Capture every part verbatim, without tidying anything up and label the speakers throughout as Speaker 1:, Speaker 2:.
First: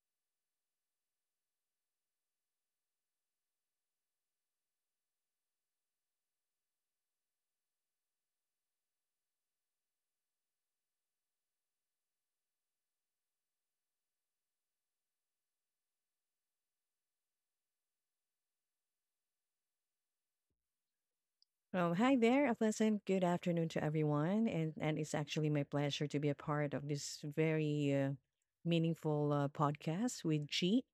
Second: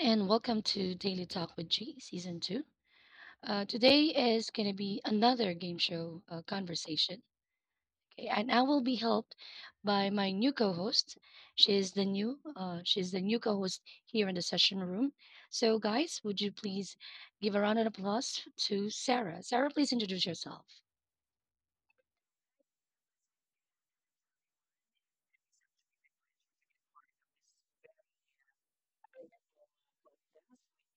Speaker 1: and welcome to Daily Talk with G Season two. Uh, today is going to be another game show uh, conversation, okay? And I will be helped by my new co-host. She is the new uh, she's the new co-host here in the session room. So, guys, would you please give a round of applause to Sarah? Sarah, please introduce yourself.
Speaker 2: Well, hi there. A pleasant good afternoon to everyone. And, and it's actually my pleasure to be a part of this very uh, meaningful uh, podcast with G.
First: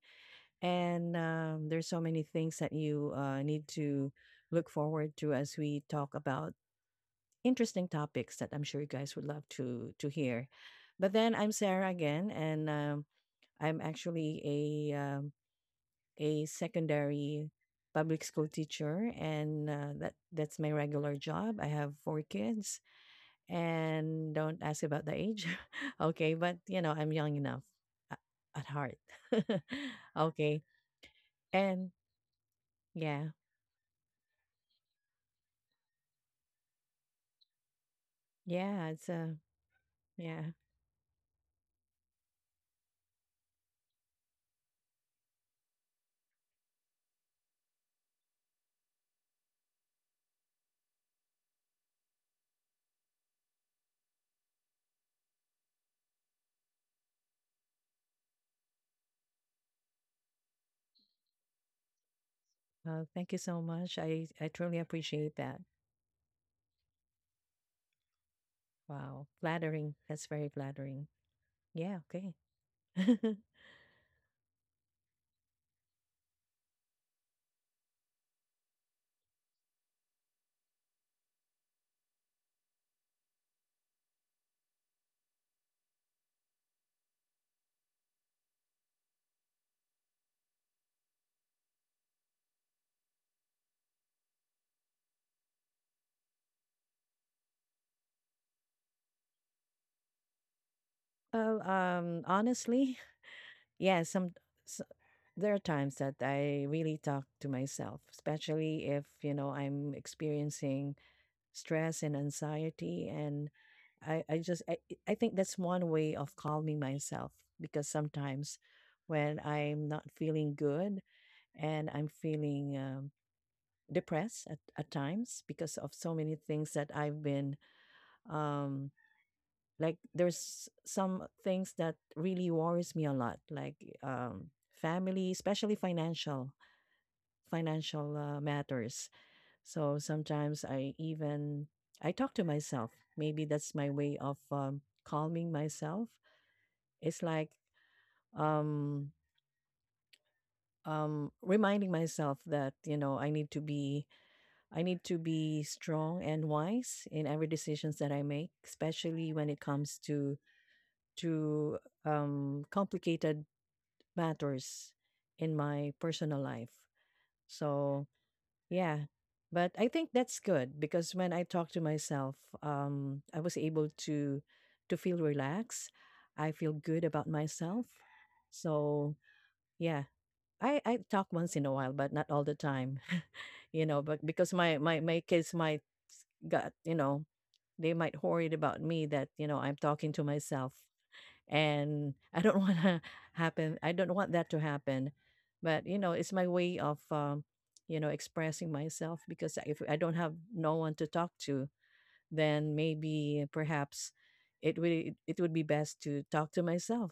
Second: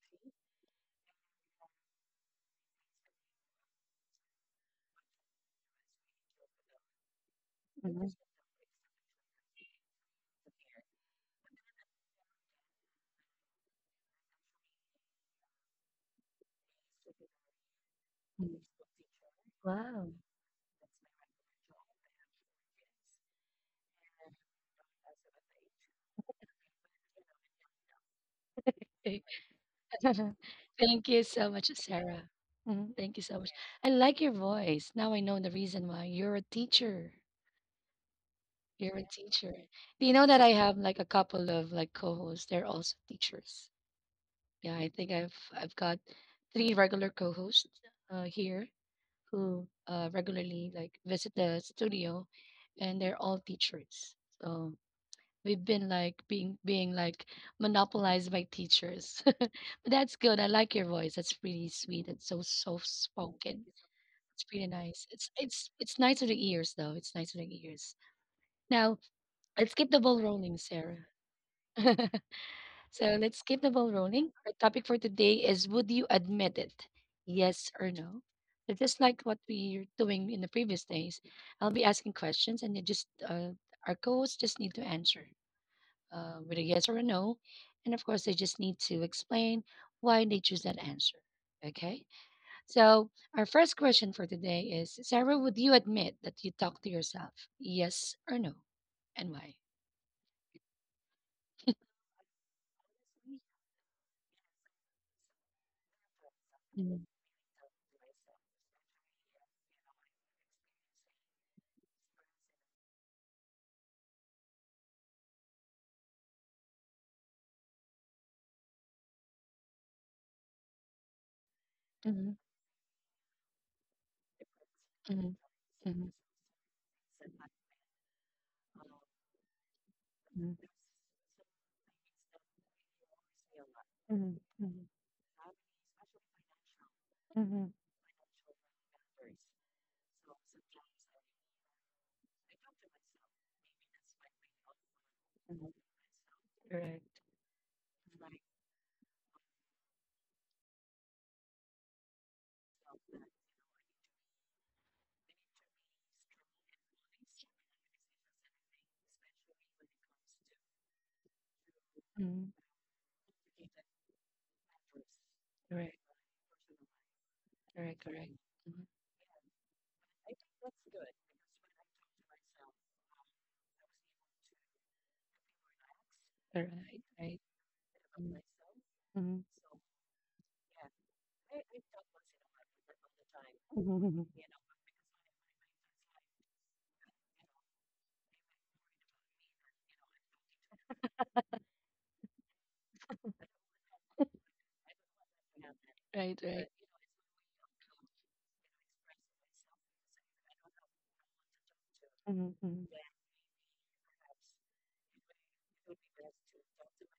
Speaker 2: And um, there's so many things that you uh, need to look forward to as we talk about interesting
Speaker 1: Mhm.
Speaker 2: topics that I'm sure you guys would love to to hear. But then I'm Sarah again, and um, I'm actually a um, a secondary public school
Speaker 1: Mm.
Speaker 2: teacher and uh, that
Speaker 1: Wow.
Speaker 2: that's my regular job. I have four kids and don't ask about the age. Okay, but you know I'm young enough a- at heart. Okay,
Speaker 1: Thank you so much,
Speaker 2: and
Speaker 1: Sarah. Mhm. Thank
Speaker 2: yeah,
Speaker 1: you so much. I like your voice. Now I know the reason why. You're a teacher.
Speaker 2: yeah,
Speaker 1: You're
Speaker 2: it's
Speaker 1: a
Speaker 2: uh
Speaker 1: teacher. Do you know
Speaker 2: yeah,
Speaker 1: that I have like a couple of like co-hosts? They're also teachers. Yeah, I think I've I've got three regular co-hosts uh, here who uh, regularly like visit the studio, and they're all teachers. So we've been like being being like monopolized by teachers. But that's good. I like your voice. That's pretty sweet. It's so soft
Speaker 2: uh, thank you so
Speaker 1: spoken.
Speaker 2: much. I i
Speaker 1: It's pretty
Speaker 2: truly
Speaker 1: nice.
Speaker 2: appreciate
Speaker 1: It's
Speaker 2: that.
Speaker 1: it's it's nice to the ears though. It's nice to the ears. Now
Speaker 2: Wow,
Speaker 1: let's keep
Speaker 2: flattering.
Speaker 1: the ball
Speaker 2: That's very
Speaker 1: rolling,
Speaker 2: flattering.
Speaker 1: Sarah.
Speaker 2: Yeah, okay.
Speaker 1: So let's keep the ball rolling. Our topic for today is, would you admit it? Yes or no? So just like what we were doing in the previous days, I'll be asking questions and you just uh, our co-hosts just need to answer uh, with a yes or a no. And of course, they just need to explain why they choose that answer. Okay. So, our first question for today is, Sarah, would you admit that you talk to yourself? Yes or no? And why?
Speaker 2: Well, um honestly, yeah, some there are times that I
Speaker 1: Mhm.
Speaker 2: really talk to myself, especially if, you know, I'm experiencing stress and anxiety. And I, I just, I, I think that's one way of calming myself, because sometimes when I'm not feeling good and I'm
Speaker 1: Mhm,
Speaker 2: feeling um, depressed at, at times
Speaker 1: mhm,
Speaker 2: because of so
Speaker 1: mhm,
Speaker 2: many things that I've been, um, like, there's some things that really worries me a lot, like, um,
Speaker 1: mhm, mhm,
Speaker 2: family, especially financial
Speaker 1: mhm,
Speaker 2: financial uh, matters. So sometimes I even I talk to myself. Maybe that's my way of um, calming myself. It's like, um um reminding myself that, you know, I need to be I need to be strong and wise in every decisions that I make, especially when it comes to to
Speaker 1: mhm.
Speaker 2: um complicated matters in my
Speaker 1: Correct,
Speaker 2: personal life.
Speaker 1: correct,
Speaker 2: So,
Speaker 1: Correct. Mhm.
Speaker 2: yeah. But I think that's good, because when I talk to myself, um, I was able to to feel relaxed. I
Speaker 1: All
Speaker 2: feel good
Speaker 1: right,
Speaker 2: about
Speaker 1: right.
Speaker 2: myself. So
Speaker 1: Mhm.
Speaker 2: yeah. I, I talk once in a while, but not all the time. You know, but because my, my, my kids might got, you know, they might worried about me that, you know, I'm talking to myself, and I don't want to happen. I don't want that to happen. But, you
Speaker 1: Right,
Speaker 2: know,
Speaker 1: right.
Speaker 2: it's my way of um, you know expressing myself, because if I don't have no one to talk to, then
Speaker 1: Mm-hmm.
Speaker 2: maybe perhaps it would it would be best to talk to myself,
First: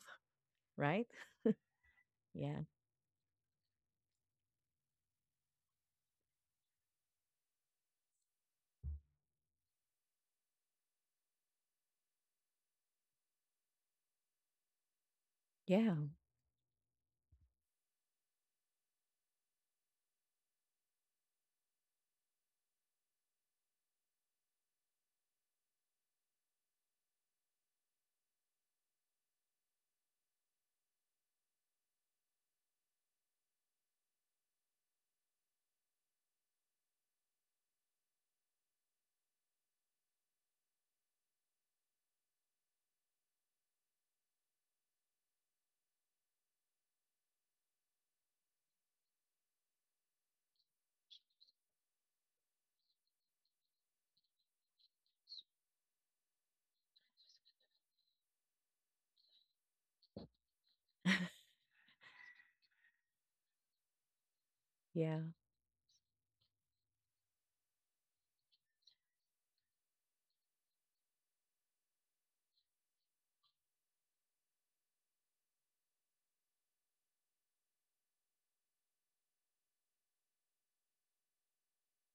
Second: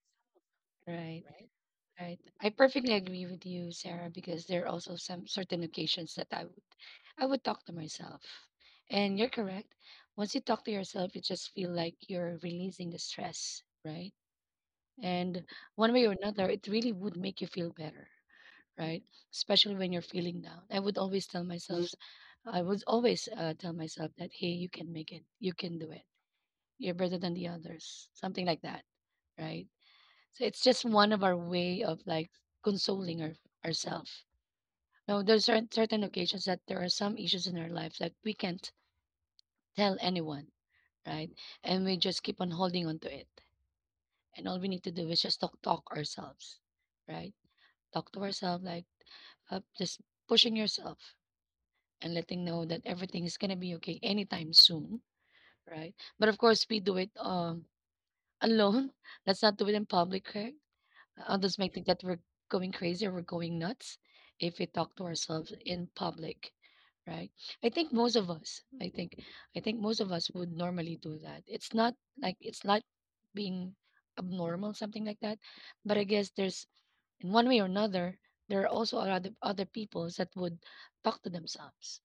Speaker 2: right?
Speaker 1: Right. Right. I
Speaker 2: Yeah,
Speaker 1: perfectly agree with you, Sarah, because there are also some certain occasions that I would I would talk to myself. And you're correct. Once you talk to yourself, you just feel like you're releasing the stress, right? And one
Speaker 2: yeah,
Speaker 1: way or another, it really would make you feel better, right? Especially when you're feeling down. I would always tell myself, I would always uh, tell myself that, hey, you can make it, you can do it, you're better than the others, something like that, right? So it's just one of our way of like consoling our, ourselves. Now, there's certain, certain occasions that there are some issues in our life that we can't tell anyone, right? And we just keep on holding on to it. And all we need to do is just talk, talk ourselves, right? Talk to ourselves, like uh, just pushing yourself and letting know that everything is gonna be okay anytime soon, right? But of course, we do it um alone. Let's not do it in public, correct? Others may think that we're going crazy or we're going nuts if we talk to
Speaker 2: yeah,
Speaker 1: ourselves in public, right? I think most of us, I think, I think most of us would normally do that. It's not like it's not being abnormal, something like that. But I guess there's in one way or another, there are also other other people that would talk to themselves,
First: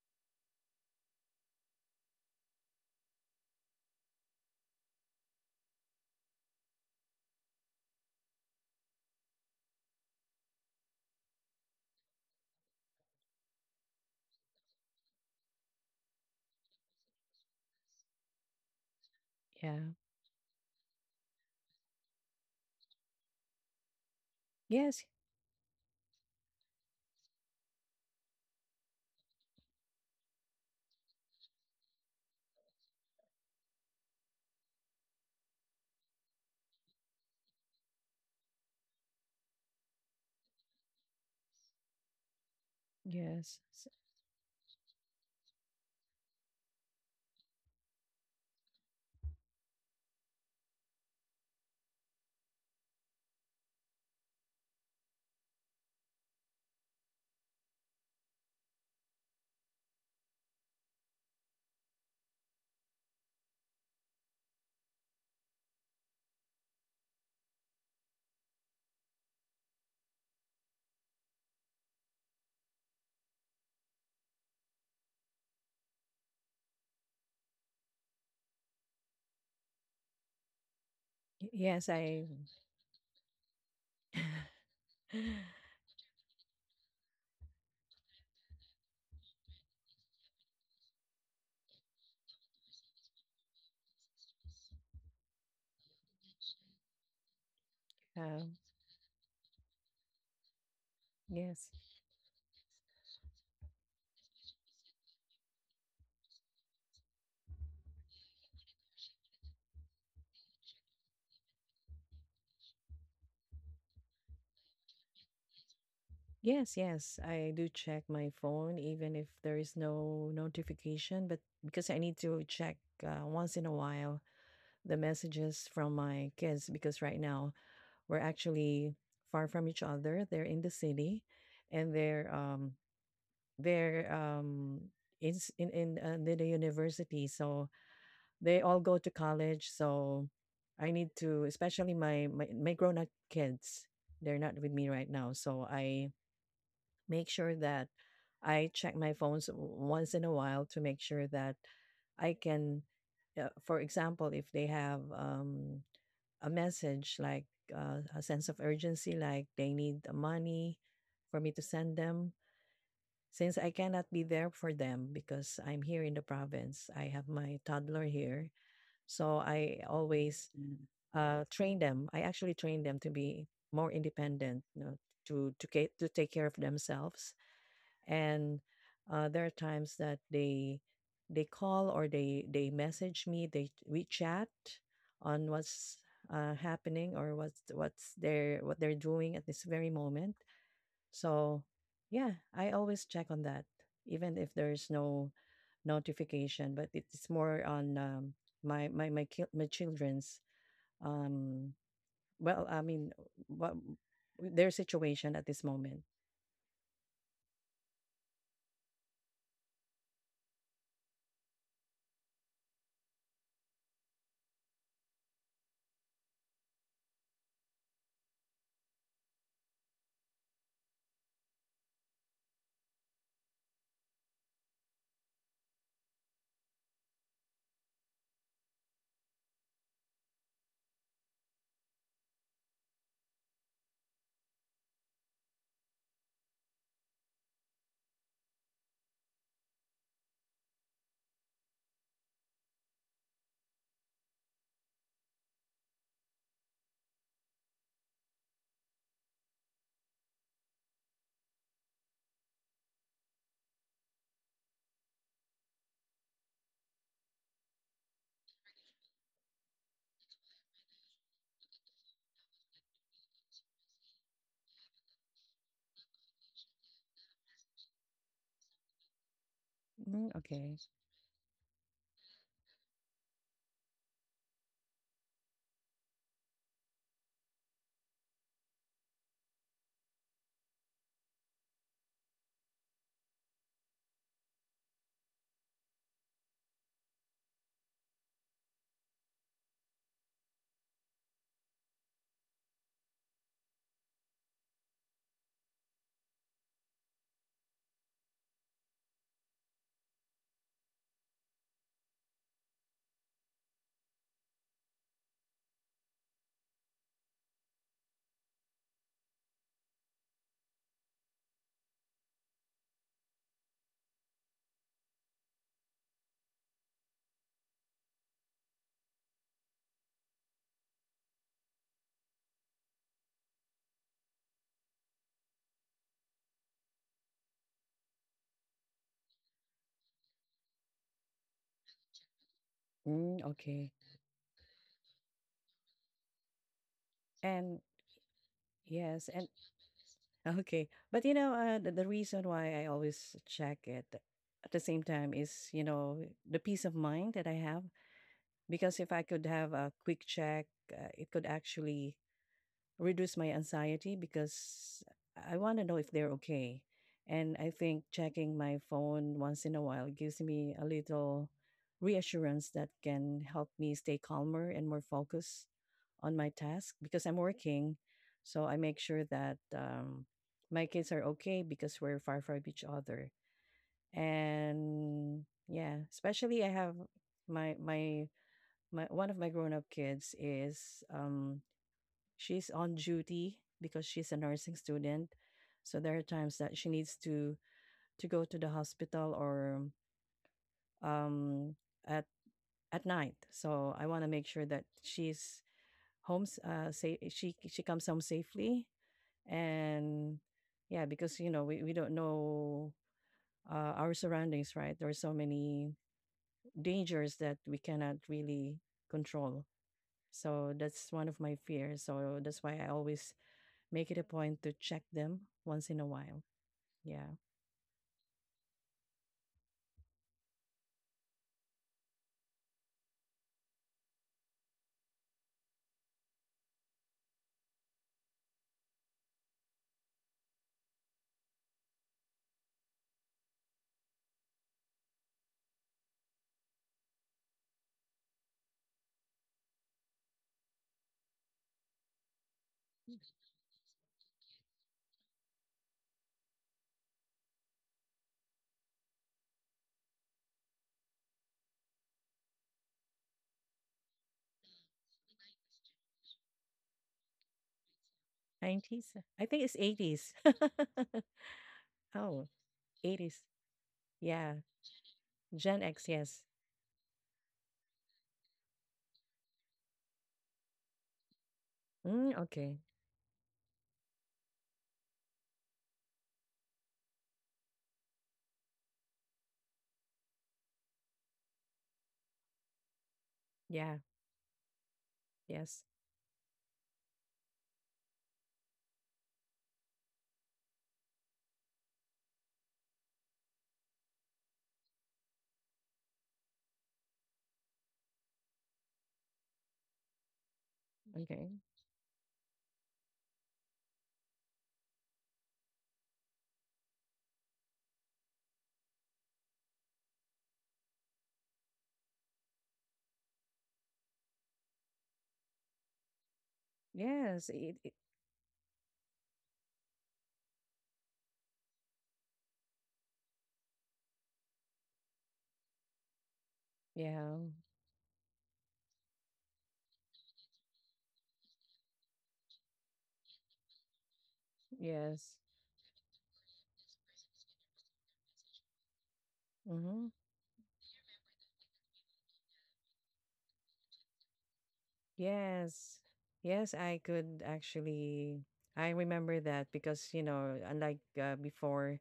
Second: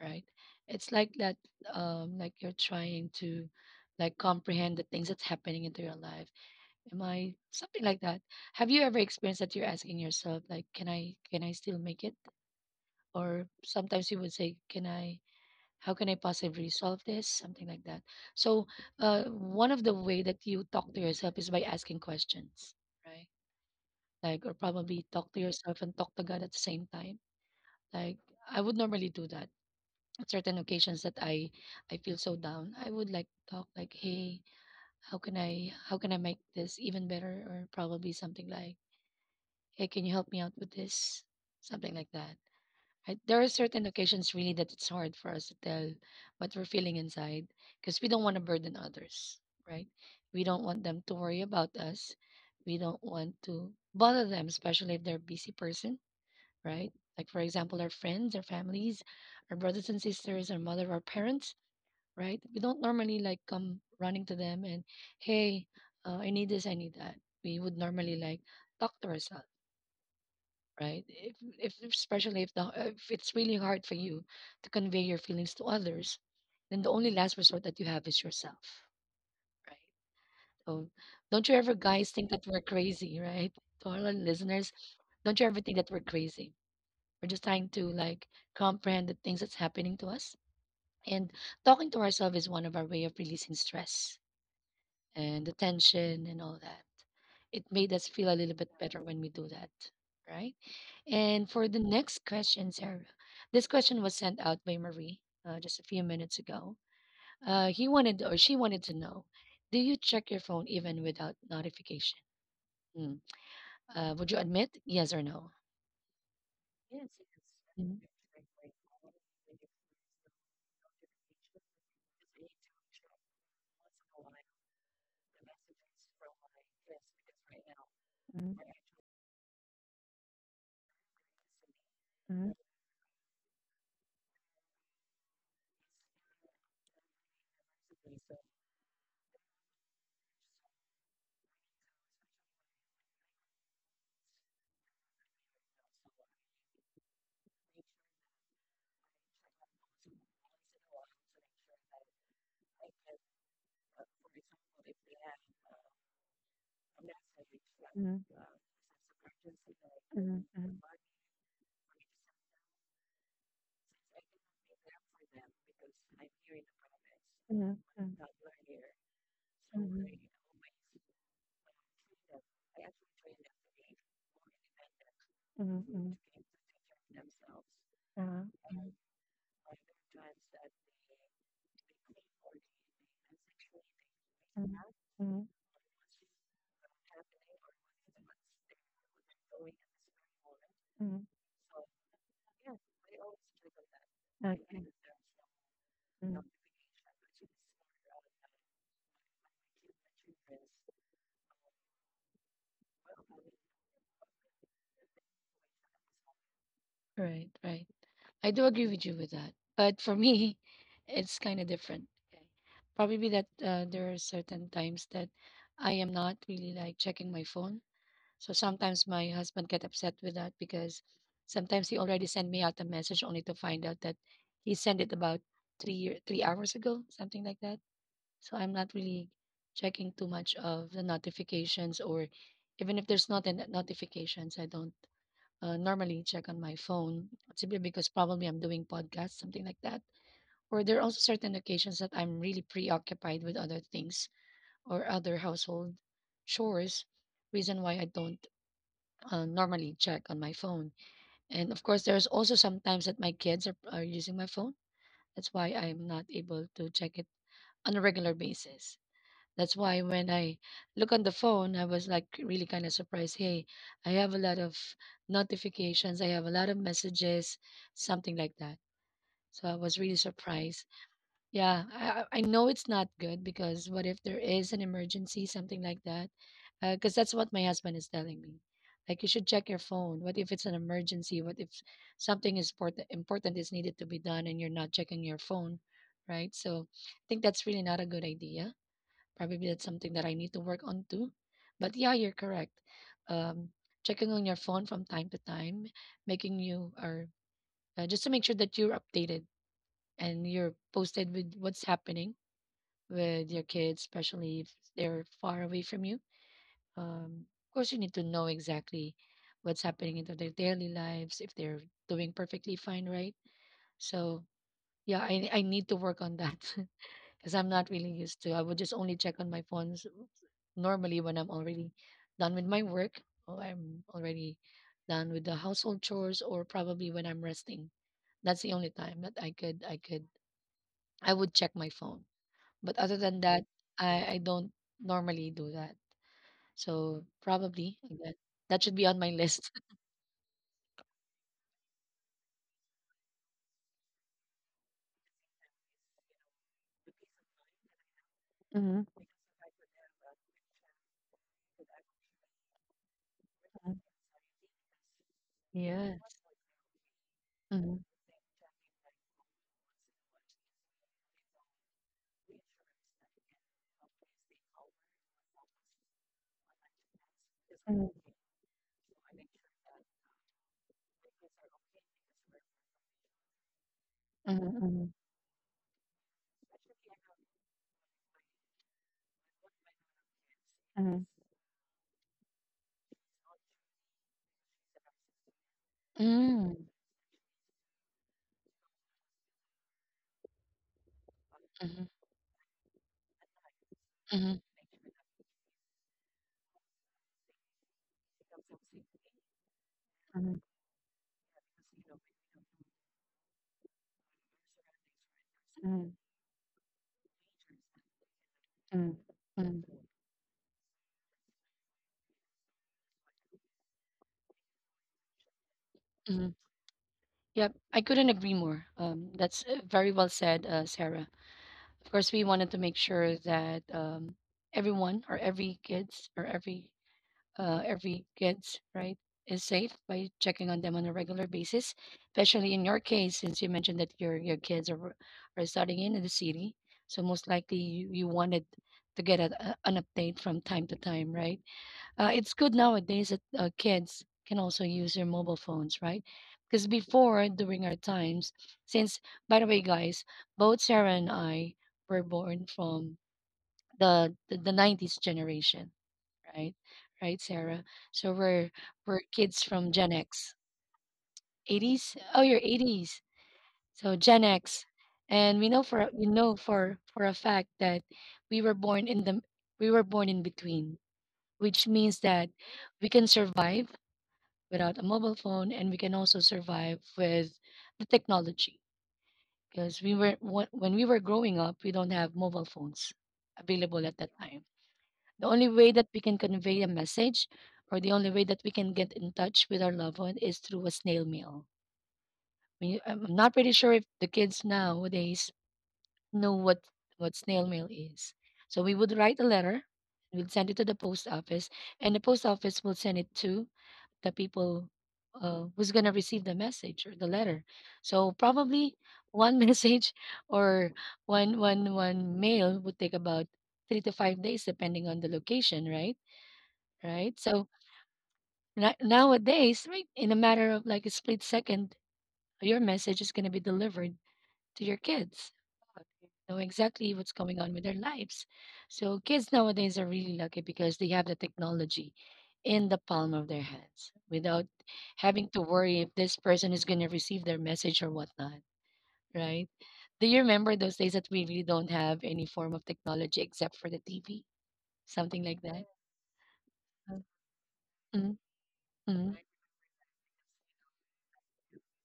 Speaker 1: right? It's like that, um, like you're trying to like comprehend the things that's happening into your life. Am I something like that? Have you ever experienced that you're asking yourself, like, can I can I still make it? Or sometimes you would say, can I? How can I possibly solve this? Something like that. So, uh, one of the
Speaker 2: yeah.
Speaker 1: way that you talk to yourself is by asking questions, right? Like, or probably
Speaker 2: Yes,
Speaker 1: talk to yourself and talk to God at the same time. Like, I would normally do that at certain occasions that I I feel so down, I would like talk like, hey, how can I how can I make this even better? Or probably something like, hey, can you help me out with this? Something like that. Right? There are
Speaker 2: yes, s-
Speaker 1: certain occasions really that it's hard for us to tell what we're feeling inside because we don't want to burden others, right? We don't want them to worry about us. We don't want to bother them, especially if they're a busy person, right? Like for example, our friends, our families, our brothers and sisters, our mother, our parents, right? We don't normally like come running to them and, hey, uh, I need this, I need that. We would normally like talk to ourselves, right? If, if especially if the if it's really hard for you to convey your feelings to others, then the only last resort that you have is yourself, right? So
Speaker 2: y-
Speaker 1: don't you ever
Speaker 2: yes.
Speaker 1: guys
Speaker 2: I,
Speaker 1: think that we're crazy, right? To all our listeners, don't you ever think that we're crazy? We're just trying to like comprehend the things that's happening to us. And talking to ourselves is one of our way of releasing stress and the tension and all that. It made us feel a
Speaker 2: um,
Speaker 1: little bit better when we do that, right? And for
Speaker 2: yes.
Speaker 1: the next question, Sarah, this question was sent out by Marie uh, just a few minutes ago. Uh, he wanted or she wanted to know, do you check your phone even without notification? Mm. Uh, would you admit yes or no?
Speaker 2: Yes,
Speaker 1: Yes.
Speaker 2: yes. I do
Speaker 1: Mhm.
Speaker 2: check my phone even if there is no notification, but because I need to check uh, once in a while the messages from my kids, because right now we're actually far from each other. They're in the city and they're
Speaker 1: Mhm,
Speaker 2: um they're um in s- in in, uh, in the university. So they all go to college, so I need to, especially my, my, my grown-up kids. They're not with me right now, so I make sure that I check my phones w- once in a while, to make sure that I can, uh, for example, if they have, um, a message like uh, a
Speaker 1: mhm,
Speaker 2: sense of urgency, like they need the money for me to send them. Since I cannot be there for them because I'm here in the province, I have my
Speaker 1: mhm,
Speaker 2: toddler
Speaker 1: mhm,
Speaker 2: here. So I always Mm. uh, train them. I actually train them to be more independent, you know, to to, ca- to
Speaker 1: mhm,
Speaker 2: take care of themselves,
Speaker 1: mhm,
Speaker 2: and uh, there are times that they they call, or they they message me, they we chat on
Speaker 1: mhm,
Speaker 2: what's uh, happening, or what's what's their what they're doing at this very moment.
Speaker 1: mhm,
Speaker 2: So yeah, I always check on that, even if there's no
Speaker 1: mhm.
Speaker 2: notification, but it's more on, um, my my my, ki- my children's, um well, I mean, what their situation at this moment.
Speaker 1: Right, right. I do agree with you with that. But for me, it's kind of different. Okay. Probably that uh, there are certain times that I am not really like checking my phone. So sometimes my husband get upset with that because sometimes he already sent me out a message only to find out that he sent it about three year, three hours ago, something like that. So I'm not really checking too much of the notifications, or even if there's not a notifications, I don't uh, normally check on my phone simply because probably I'm doing podcasts, something like that. Or there are also certain occasions that I'm really preoccupied with other things or other household chores, reason why I don't uh, normally check on my phone. And of course, there's also sometimes that my kids are, are using my phone. That's why I'm not able to check it on a regular basis. That's why when I look on the phone, I was like really kind of surprised. Hey, I have a lot of notifications. I have a lot of messages, something like that. So I was really
Speaker 2: Mm, okay.
Speaker 1: surprised. Yeah, I, I I know it's not good because what if there is an emergency, something like that? Because that's what my husband is telling me. Like you should check your phone. What if it's an emergency? What if something is important? Important is needed to be done and you're not checking your phone, right? So I think that's really not a good idea. Probably that's something that I need to work on too. But yeah, you're correct. Um, checking on your phone from time to time, making you or uh, just to make sure that you're updated and you're posted with what's happening with your kids, especially if they're far away from you. Um, of course, you need to know exactly what's happening into their daily lives if they're doing perfectly fine, right? So yeah, I I need to work on that. Because I'm not really used to. I would just only check on my phones normally when I'm already done with my work or I'm already done with the household chores or probably when I'm resting. That's the only time that I could I could I would check my phone. But other than
Speaker 2: Mm,
Speaker 1: that,
Speaker 2: okay.
Speaker 1: I, I don't normally do that. So
Speaker 2: And
Speaker 1: probably that, that should be on my
Speaker 2: yes, and
Speaker 1: list.
Speaker 2: okay. But, you know, uh, the, the reason why I always check it at the same time is, you know, the peace of mind that I have. Because if I could have a quick check, uh, it could actually reduce my
Speaker 1: Mhm.
Speaker 2: anxiety, because I want to know if
Speaker 1: Yes.
Speaker 2: they're okay. And I
Speaker 1: Mm-hmm.
Speaker 2: think checking my phone once in a while gives me a little reassurance that can help me stay calmer and more focused on my task, because I'm working. So I make sure that, um, my kids are okay, because we're far from each other.
Speaker 1: Mm-hmm.
Speaker 2: And yeah, especially I have, my my my one of my grown up kids is, um she's on duty, because she's a nursing student. So there are times
Speaker 1: Mm-hmm.
Speaker 2: that
Speaker 1: Mm.
Speaker 2: she needs to to go to the hospital, or um
Speaker 1: Mm-hmm.
Speaker 2: at at night, so I want to make
Speaker 1: Mm-hmm.
Speaker 2: sure that she's home, s- uh safe. she she comes home safely. And
Speaker 1: Mm-hmm.
Speaker 2: yeah, because, you know, we, we don't know uh, our surroundings, right? There are so many dangers that we cannot really control,
Speaker 1: Mm,
Speaker 2: so that's one of my fears, so that's why I always make it a point to check them once in a while.
Speaker 1: mhm.
Speaker 2: Yeah.
Speaker 1: Yep, I couldn't agree more. Um, that's uh, very well said, uh, Sarah. Of course, we wanted to make sure that um, everyone or every kids or every uh, every kids right is safe by checking on them on a regular basis, especially in your case since you mentioned that your your kids are are studying in the city, so most likely you, you wanted to get a, a- an update from time to time, right? Uh, it's good nowadays that uh, kids can also use their mobile phones, right? Because before, during our times, since by the way, guys, both Sarah and I were born from the the, the nineties generation, right? Right, Sarah. So we're
Speaker 2: nineties.
Speaker 1: we're
Speaker 2: I
Speaker 1: kids
Speaker 2: think it's
Speaker 1: from Gen
Speaker 2: eighties.
Speaker 1: X, eighties. Oh,
Speaker 2: Oh,
Speaker 1: you're eighties.
Speaker 2: eighties.
Speaker 1: So Gen
Speaker 2: Yeah.
Speaker 1: X, and we know
Speaker 2: Gen
Speaker 1: for
Speaker 2: X,
Speaker 1: we
Speaker 2: yes.
Speaker 1: know for for a fact that we were born in the we were born in between, which means
Speaker 2: Mm,
Speaker 1: that
Speaker 2: okay.
Speaker 1: we can survive without a mobile phone, and we can also survive with the technology because we were wh- when we were growing up we don't have mobile phones
Speaker 2: Yeah.
Speaker 1: available at that time. The only
Speaker 2: Yes.
Speaker 1: way that we can convey a message or the only way that we can get in touch with our loved one is through a snail mail. I mean, I'm not pretty sure if the kids nowadays know what what snail mail is. So we would write a letter, we will send it to the post
Speaker 2: Okay.
Speaker 1: office, and the post office will send it to the people uh, who's gonna receive the message or the letter. So probably one message or one one one mail would take about three to five days depending on the location, right? Right.
Speaker 2: Yes.
Speaker 1: So
Speaker 2: It, it,
Speaker 1: na- nowadays, right, in a matter of like a split second, your message is gonna be delivered to your kids know exactly what's
Speaker 2: yeah.
Speaker 1: going on with their lives. So kids nowadays are really lucky because they have the technology in the palm of their hands without
Speaker 2: Yes.
Speaker 1: having to worry if this person is going to receive their message or whatnot, right?
Speaker 2: Mm-hmm.
Speaker 1: Do you remember those days that we really don't have any form of technology except for the T V, something like that?
Speaker 2: Yes. Yes, I could actually.
Speaker 1: Mm-hmm.
Speaker 2: I
Speaker 1: Hmm.
Speaker 2: remember that because, you know, unlike uh, before,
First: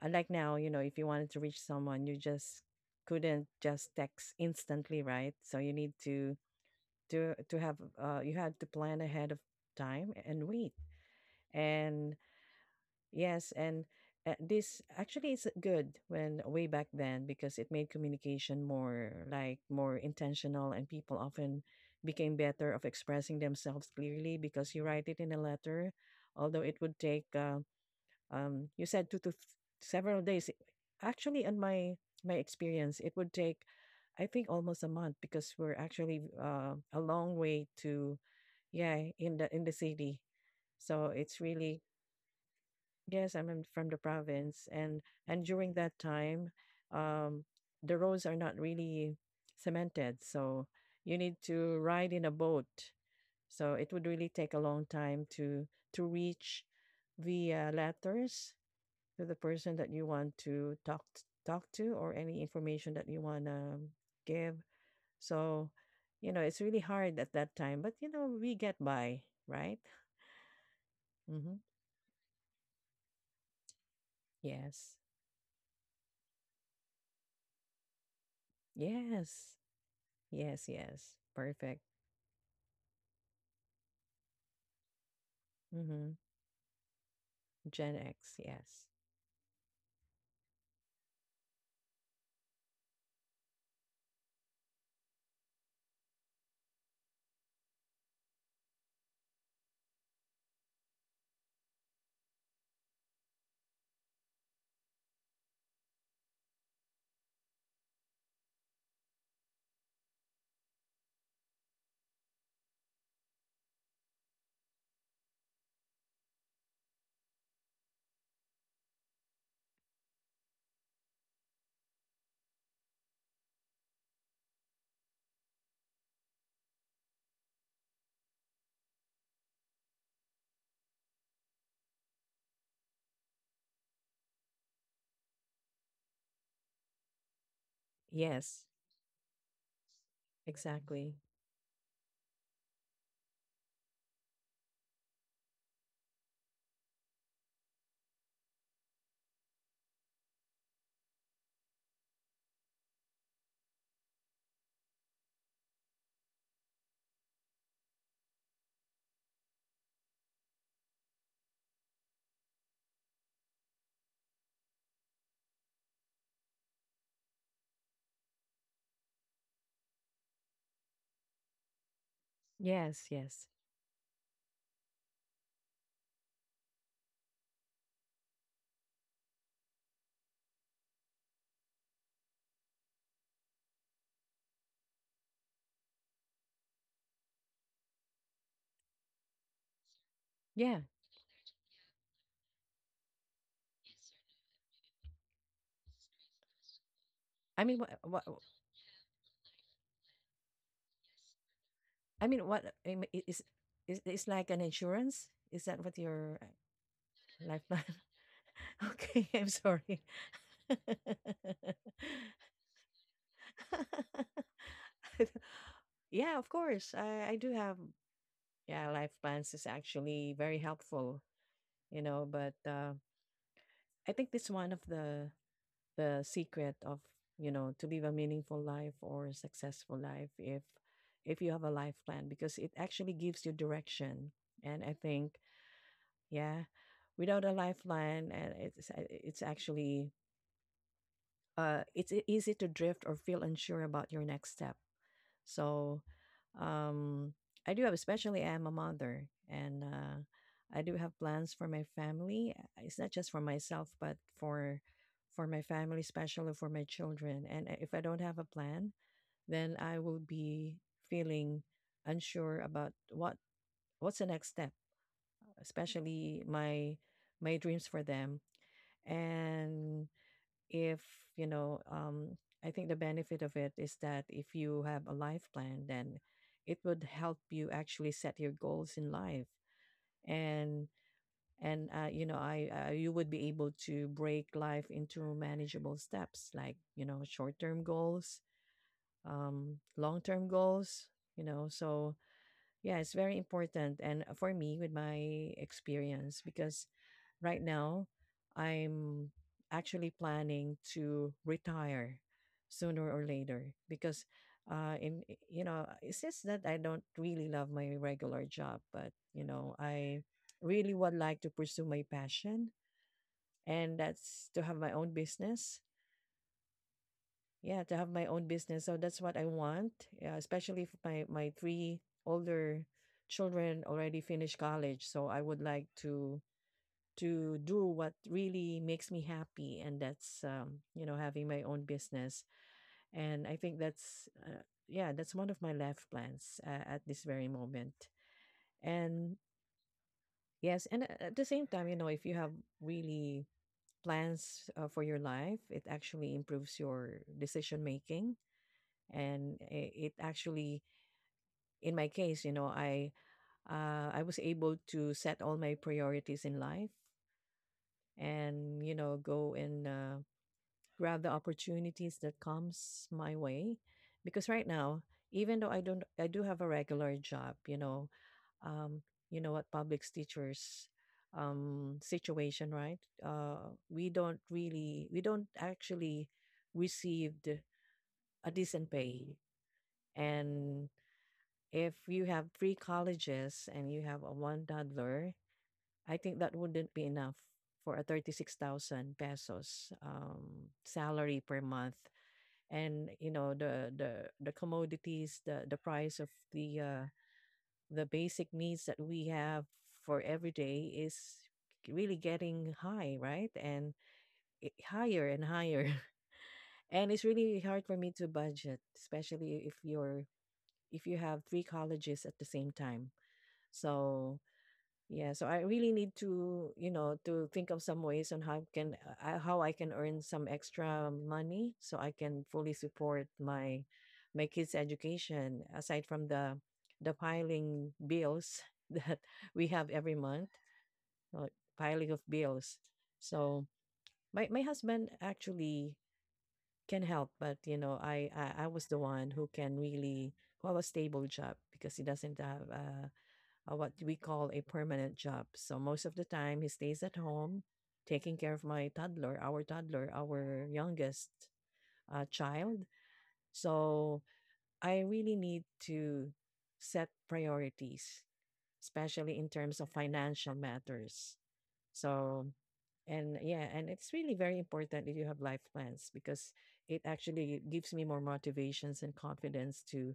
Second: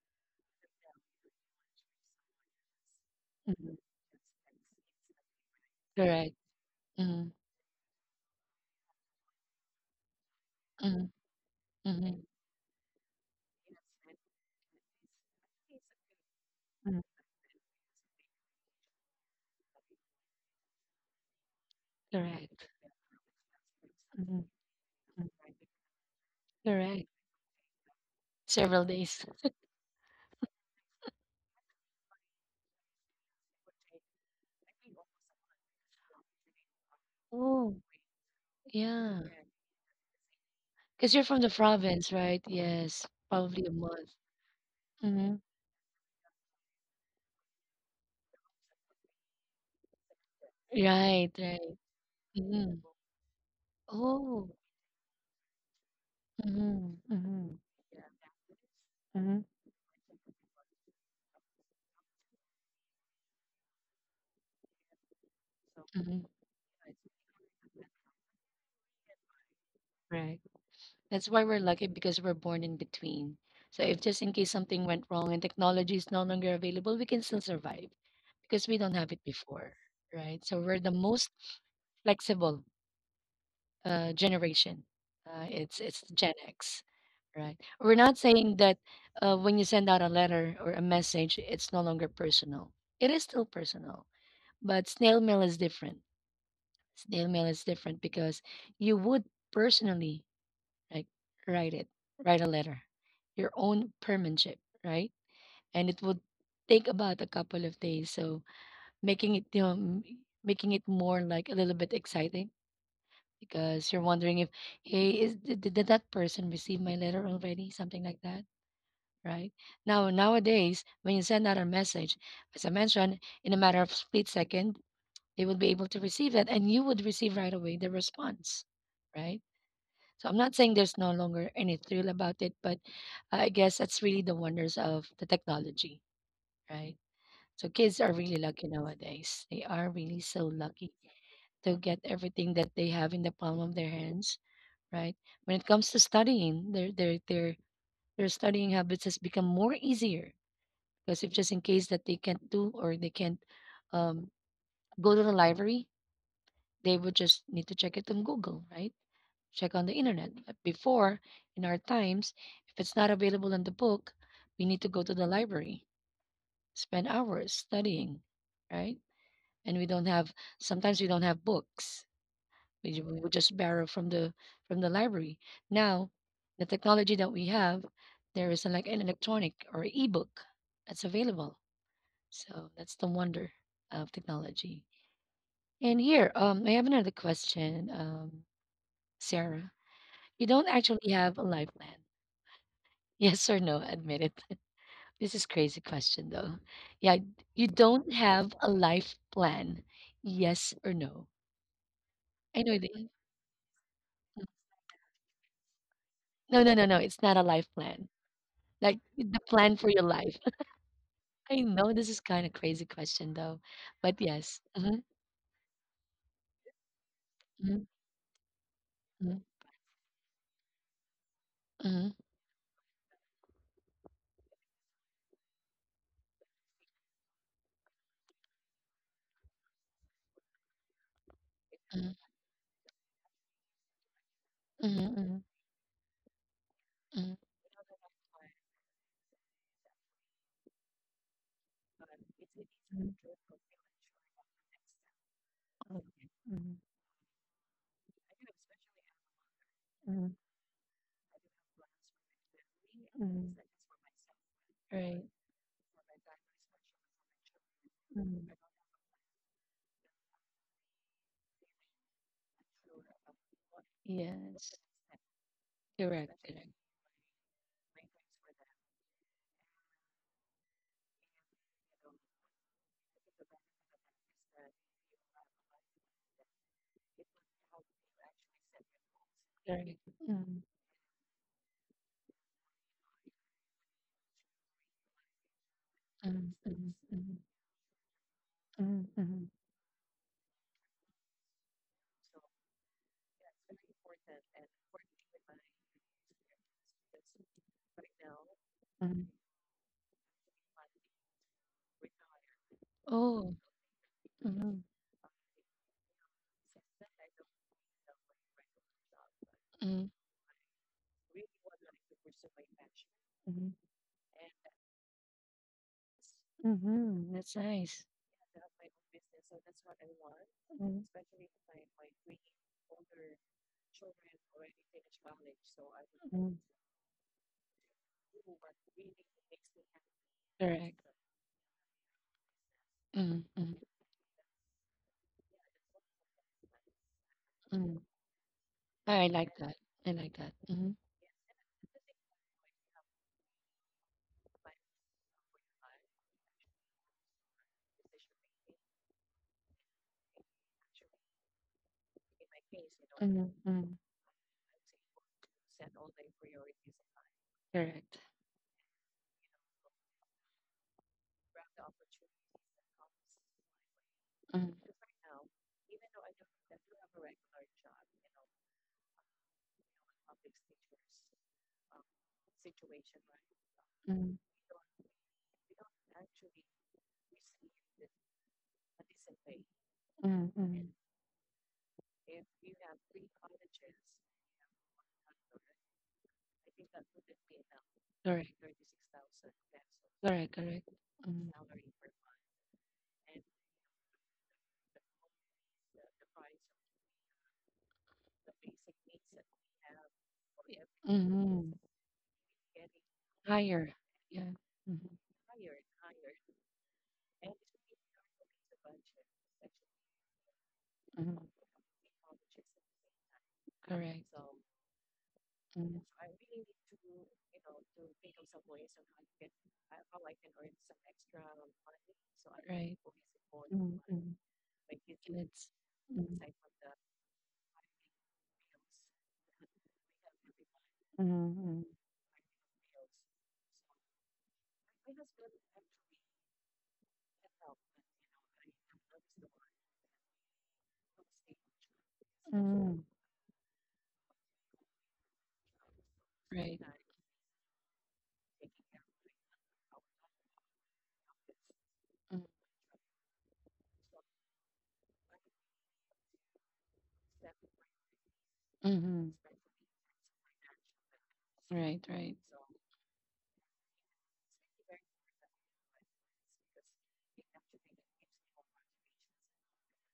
Speaker 2: unlike now, you know, if you wanted to reach someone, you just couldn't just text instantly, right? So you need
Speaker 1: Correct.
Speaker 2: to
Speaker 1: Mm-hmm.
Speaker 2: to to have uh you had to plan ahead of time and wait.
Speaker 1: Mm-hmm. Mm-hmm.
Speaker 2: And yes, and uh, this actually is good when way back
Speaker 1: Mm-hmm.
Speaker 2: then, because it made communication more like more intentional, and people often became
Speaker 1: Correct.
Speaker 2: better of expressing themselves clearly,
Speaker 1: Mm-hmm.
Speaker 2: because you write it in a letter, although it would
Speaker 1: Correct.
Speaker 2: take, uh, um
Speaker 1: Several
Speaker 2: you said two
Speaker 1: days.
Speaker 2: to th- several days. Actually, in my my experience, it would take, I think, almost a month, because we're actually, uh, a long way
Speaker 1: Oh,
Speaker 2: to, yeah,
Speaker 1: yeah.
Speaker 2: in the in the city, so
Speaker 1: Because you're
Speaker 2: it's
Speaker 1: from the
Speaker 2: really,
Speaker 1: province, right? Yes,
Speaker 2: yes, I'm in-
Speaker 1: probably a
Speaker 2: from the
Speaker 1: month.
Speaker 2: province, and
Speaker 1: Hmm.
Speaker 2: and during that time, um the roads are not really cemented, so you need
Speaker 1: Right, right.
Speaker 2: to ride in a
Speaker 1: Hmm.
Speaker 2: boat, so it would really take a
Speaker 1: Oh.
Speaker 2: long time to to reach
Speaker 1: Hmm.
Speaker 2: the,
Speaker 1: Hmm.
Speaker 2: uh, letters, to the
Speaker 1: Hmm.
Speaker 2: person that you want to talk t- talk to, or any information that you want to give. So,
Speaker 1: Hmm.
Speaker 2: you know, it's really hard at that time, but, you know, we get by, right?
Speaker 1: Right. That's why
Speaker 2: Hmm.
Speaker 1: we're lucky because we're born in between. So if just in case something
Speaker 2: Yes.
Speaker 1: went wrong and technology is no longer available, we can still survive because we don't have it
Speaker 2: Yes.
Speaker 1: before, right?
Speaker 2: Yes,
Speaker 1: So we're the
Speaker 2: yes.
Speaker 1: most
Speaker 2: Perfect.
Speaker 1: flexible uh, generation. Uh, it's it's
Speaker 2: Mm-hmm.
Speaker 1: Gen X, right?
Speaker 2: Gen
Speaker 1: We're not
Speaker 2: X,
Speaker 1: saying that
Speaker 2: yes.
Speaker 1: uh, when you send out a letter or a message, it's no longer personal. It is still personal, but snail mail is different. Snail mail is different because you would personally like write it, write a letter, your own penmanship, right? And it would take about a couple of days. So making it you know, m- making it more like a little bit exciting because you're wondering if, hey, is did, did that person receive my letter already? Something like that, right? Now, nowadays, when you send out a message, as I mentioned, in a matter of split second, they would be able to receive that, and you would receive right away the response, right? So I'm not saying there's no longer any thrill about it, but I guess that's really the wonders of the technology, right? So kids are really
Speaker 2: Yes,
Speaker 1: lucky nowadays. They are really so lucky
Speaker 2: exactly.
Speaker 1: to get everything that they have in the palm of their hands, right? When it comes to studying, their their their their studying habits has become more easier because if just in case that they can't do or they can't um, go to the library, they would just need to check it on Google, right? Check on the internet. But before, in our times, if it's not available in the book, we need to go to the library, spend hours studying, right? And we don't have sometimes we don't have books. We, ju-
Speaker 2: Yes,
Speaker 1: we would
Speaker 2: yes.
Speaker 1: just borrow from the from the library. Now, the technology that we have, there is a, like an electronic or ebook that's available. So that's the wonder of technology. And here, um, I have another question, um, Sarah. You don't
Speaker 2: Yeah.
Speaker 1: actually have a life plan. Yes or no? Admit it. This is crazy question though. Yeah,
Speaker 2: I
Speaker 1: you
Speaker 2: mean what
Speaker 1: don't
Speaker 2: what
Speaker 1: have a life plan. Yes or no?
Speaker 2: I mean what
Speaker 1: I know it
Speaker 2: I mean
Speaker 1: is.
Speaker 2: it is is it's like an insurance? Is that what your,
Speaker 1: No, no, no, no. It's not a
Speaker 2: uh, life
Speaker 1: life
Speaker 2: plan?
Speaker 1: plan. Like
Speaker 2: Okay,
Speaker 1: the
Speaker 2: I'm
Speaker 1: plan for
Speaker 2: sorry.
Speaker 1: your life. I know this is kind of crazy question though, but yes. Mhm.
Speaker 2: Yeah, of course. I I do have,
Speaker 1: Mhm.
Speaker 2: yeah, life plans is actually very helpful, you
Speaker 1: Mhm.
Speaker 2: know, but uh I think this one of the the secret of, you know, to live a meaningful life or a successful life, if if you have a life
Speaker 1: Mhm.
Speaker 2: plan, because it actually gives you direction. And I
Speaker 1: Mhm.
Speaker 2: think,
Speaker 1: Mhm.
Speaker 2: yeah,
Speaker 1: Mhm. Mhm.
Speaker 2: without a lifeline, and it's it's actually, uh it's e- easy to drift or feel unsure about your next step. So, um, I do have, especially I'm a mother, and uh,
Speaker 1: Mhm. Mhm.
Speaker 2: I do have plans for my family. Uh, It's not just for
Speaker 1: Mhm.
Speaker 2: myself, but for,
Speaker 1: Right.
Speaker 2: for my family, especially for my children. And i- if I don't have a
Speaker 1: Mhm.
Speaker 2: plan, then I will be feeling unsure about, what what's the next
Speaker 1: Yes.
Speaker 2: step,
Speaker 1: Correct.
Speaker 2: especially
Speaker 1: Correct.
Speaker 2: my my dreams for them. And if, you know um I think the benefit of it is that if you have a life plan, then it would help you actually set your goals in life,
Speaker 1: Correct. Mhm.
Speaker 2: and and uh, you know, I uh, you would be able to break life into manageable
Speaker 1: Mhm.
Speaker 2: steps, like,
Speaker 1: Mhm.
Speaker 2: you know,
Speaker 1: Mhm.
Speaker 2: short term goals,
Speaker 1: Mhm. Mhm.
Speaker 2: um long term goals, you know. So yeah, it's very important. And uh, for me, with my experience, because right now,
Speaker 1: Mhm.
Speaker 2: I'm actually planning to retire sooner or
Speaker 1: Oh.
Speaker 2: later, because
Speaker 1: Mhm.
Speaker 2: uh in I- you know uh, it's just that I don't really love my regular job, but, you know,
Speaker 1: Mhm.
Speaker 2: I really would like to pursue my passion,
Speaker 1: Mhm.
Speaker 2: and that's to have my own business.
Speaker 1: Mhm. That's
Speaker 2: Yeah,
Speaker 1: nice.
Speaker 2: to have my own business. So that's what I want. Yeah, especially if
Speaker 1: Mhm.
Speaker 2: my my three older children already finished college. So I would like to to do what really makes me happy, and that's, um,
Speaker 1: Correct.
Speaker 2: you know, having my own business.
Speaker 1: Mm-hmm.
Speaker 2: And I
Speaker 1: Mm-hmm.
Speaker 2: think that's uh, yeah, that's one of my life plans uh, at this very
Speaker 1: Mm.
Speaker 2: moment.
Speaker 1: I
Speaker 2: And
Speaker 1: like that. I like that. Mm-hmm.
Speaker 2: yes, and a- at the same time, you know, if you have really plans, uh, for your life, it actually improves your decision making. And i- it actually, in my case, you know, i
Speaker 1: Mm. Mm.
Speaker 2: uh, i was able to set all my priorities in life,
Speaker 1: Correct.
Speaker 2: and, you know, go and, uh, grab the opportunities that comes my way. Because right
Speaker 1: Mm.
Speaker 2: now, even though I don't I do have a regular job, you know, um you know what public teachers, um situation, right? Uh we
Speaker 1: Mm.
Speaker 2: don't really we don't actually received a decent pay.
Speaker 1: Mm. Mm.
Speaker 2: And if you have three colleges and you have a one toddler, I think that wouldn't be enough for a 36,000
Speaker 1: Correct.
Speaker 2: pesos
Speaker 1: Correct.
Speaker 2: um,
Speaker 1: Correct.
Speaker 2: salary
Speaker 1: Mm.
Speaker 2: per month. And, you know, the the the commodities, the the price of the, uh, the basic needs that we have for every day is
Speaker 1: Mm.
Speaker 2: really getting high, right?
Speaker 1: Higher.
Speaker 2: And,
Speaker 1: Yeah.
Speaker 2: it,
Speaker 1: Mm-hmm.
Speaker 2: higher and higher. And it's really hard for me to budget, especially if you're if you
Speaker 1: Mm.
Speaker 2: have three colleges at the same time.
Speaker 1: Correct. Mm.
Speaker 2: So,
Speaker 1: Right.
Speaker 2: yeah, so I really need to, you know, to think of some ways on how can I, how I can earn some extra money, so I can fully support my
Speaker 1: Mm. Mm.
Speaker 2: my kids'
Speaker 1: And it's.
Speaker 2: education, aside from the the piling bills that we have every month,
Speaker 1: Mm.
Speaker 2: uh,
Speaker 1: Mm.
Speaker 2: piling of bills. So my my husband actually can help, but you know, I I, I was the one who can really, who have a stable job, because he doesn't have uh uh, what we call a permanent job. So most of the time, he
Speaker 1: Right.
Speaker 2: stays at home taking care of my toddler, our toddler, our youngest, uh,
Speaker 1: Mm.
Speaker 2: child. So I really need to set priorities,
Speaker 1: Mm-hmm.
Speaker 2: especially in terms of financial matters.
Speaker 1: Right. Right.
Speaker 2: So, and yeah, and it's really very important if you have life plans, because it actually gives me more motivations and confidence to,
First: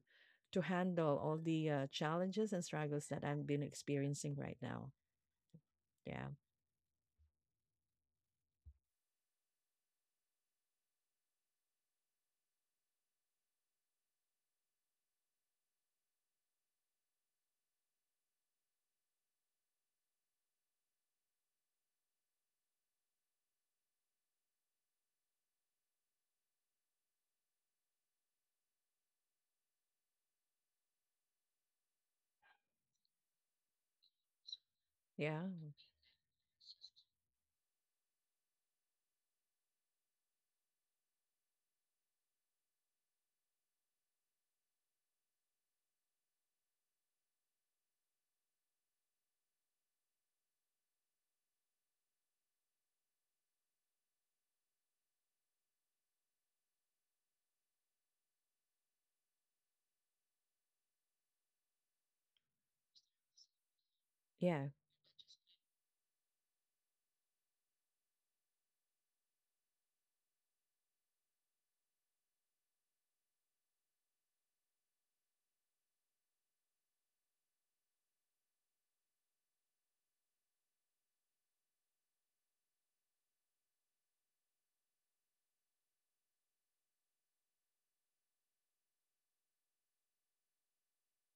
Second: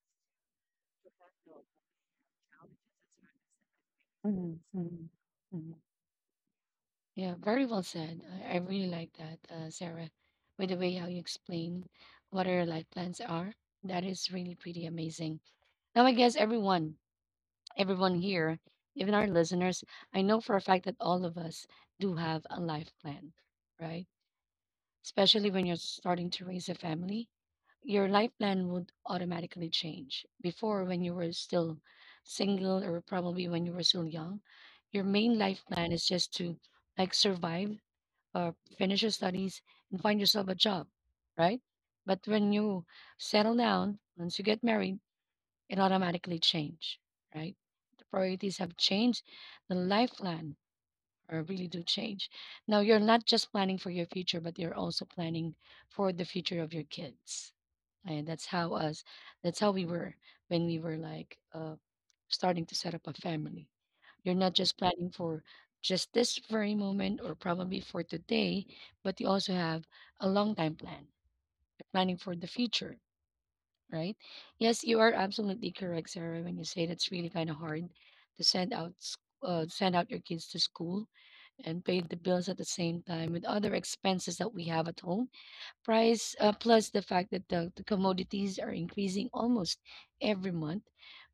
Speaker 2: to handle all the, uh, challenges and struggles that I've been experiencing right now.
Speaker 1: Mhm.
Speaker 2: Yeah.
Speaker 1: Yeah, very well said. I, I really like that, uh, Sarah. By the way, how you explain what our life plans are, that is really pretty amazing. Now, I guess everyone, everyone here, even our listeners, I know for a fact that all of us do have a life plan, right? Especially when you're starting to raise a family, your life plan would automatically change. Before, when you were still single or probably when you were still young, your main
Speaker 2: Yeah.
Speaker 1: life plan is just to like survive or finish your studies and find yourself a job, right? But when you settle down, once you get married, it automatically change, right? The priorities have changed, the life plan uh, really do change. Now you're not just planning for your future, but you're also planning for the future of your kids. And that's how us, that's how we were when we were like uh, starting to set up a family. You're not
Speaker 2: Yeah.
Speaker 1: just planning for just this very moment or probably for today, but you also have a long time plan. You're planning for the future, right? Yes, you are absolutely correct, Sarah, when you say that's really kind of hard to send out s- uh, send out your kids to school and pay the bills at the same time with other expenses that we have at home, price uh, plus the fact that the, the commodities are increasing almost every month,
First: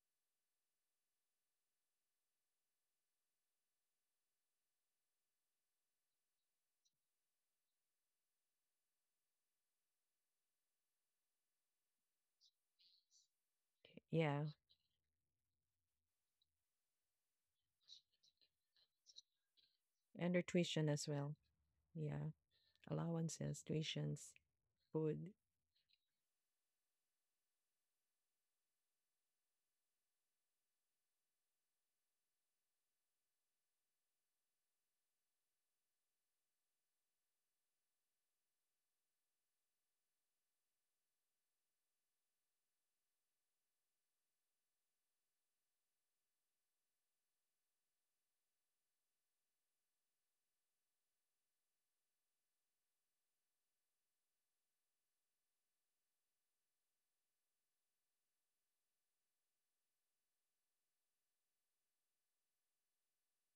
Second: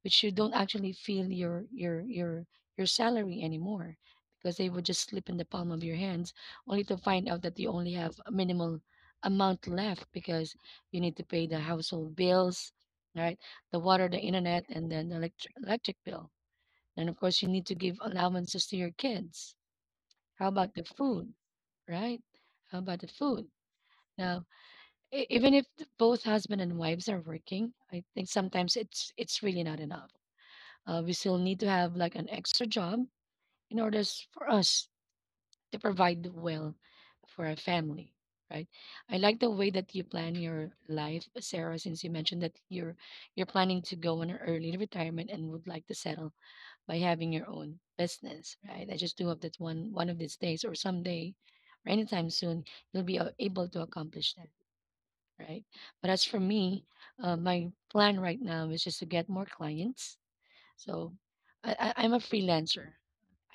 Speaker 1: which you don't actually feel your your your your salary anymore because they would just slip in the palm of your hands, only to find out that you only have a minimal amount left because you need to pay the household bills, right? The water, the
Speaker 2: Yeah.
Speaker 1: internet, and then the electric electric bill, and of course you need to give allowances to your kids.
Speaker 2: And their
Speaker 1: How about the
Speaker 2: tuition as
Speaker 1: food,
Speaker 2: well.
Speaker 1: right?
Speaker 2: Yeah.
Speaker 1: How about the food
Speaker 2: Allowances, tuitions,
Speaker 1: now? E
Speaker 2: food.
Speaker 1: Even if th both husband and wives are working, I think sometimes it's it's really not enough. Uh, we still need to have like an extra job in order s- for us to provide well for our family, right? I like the way that you plan your life, Sarah, since you mentioned that you're you're planning to go on an early retirement and would like to settle by having your own business, right? I just do hope that one one of these days or someday or anytime soon you'll be a- able to accomplish that, right? But as for me, uh, my plan right now is just to get more clients. So I, I, I'm a freelancer.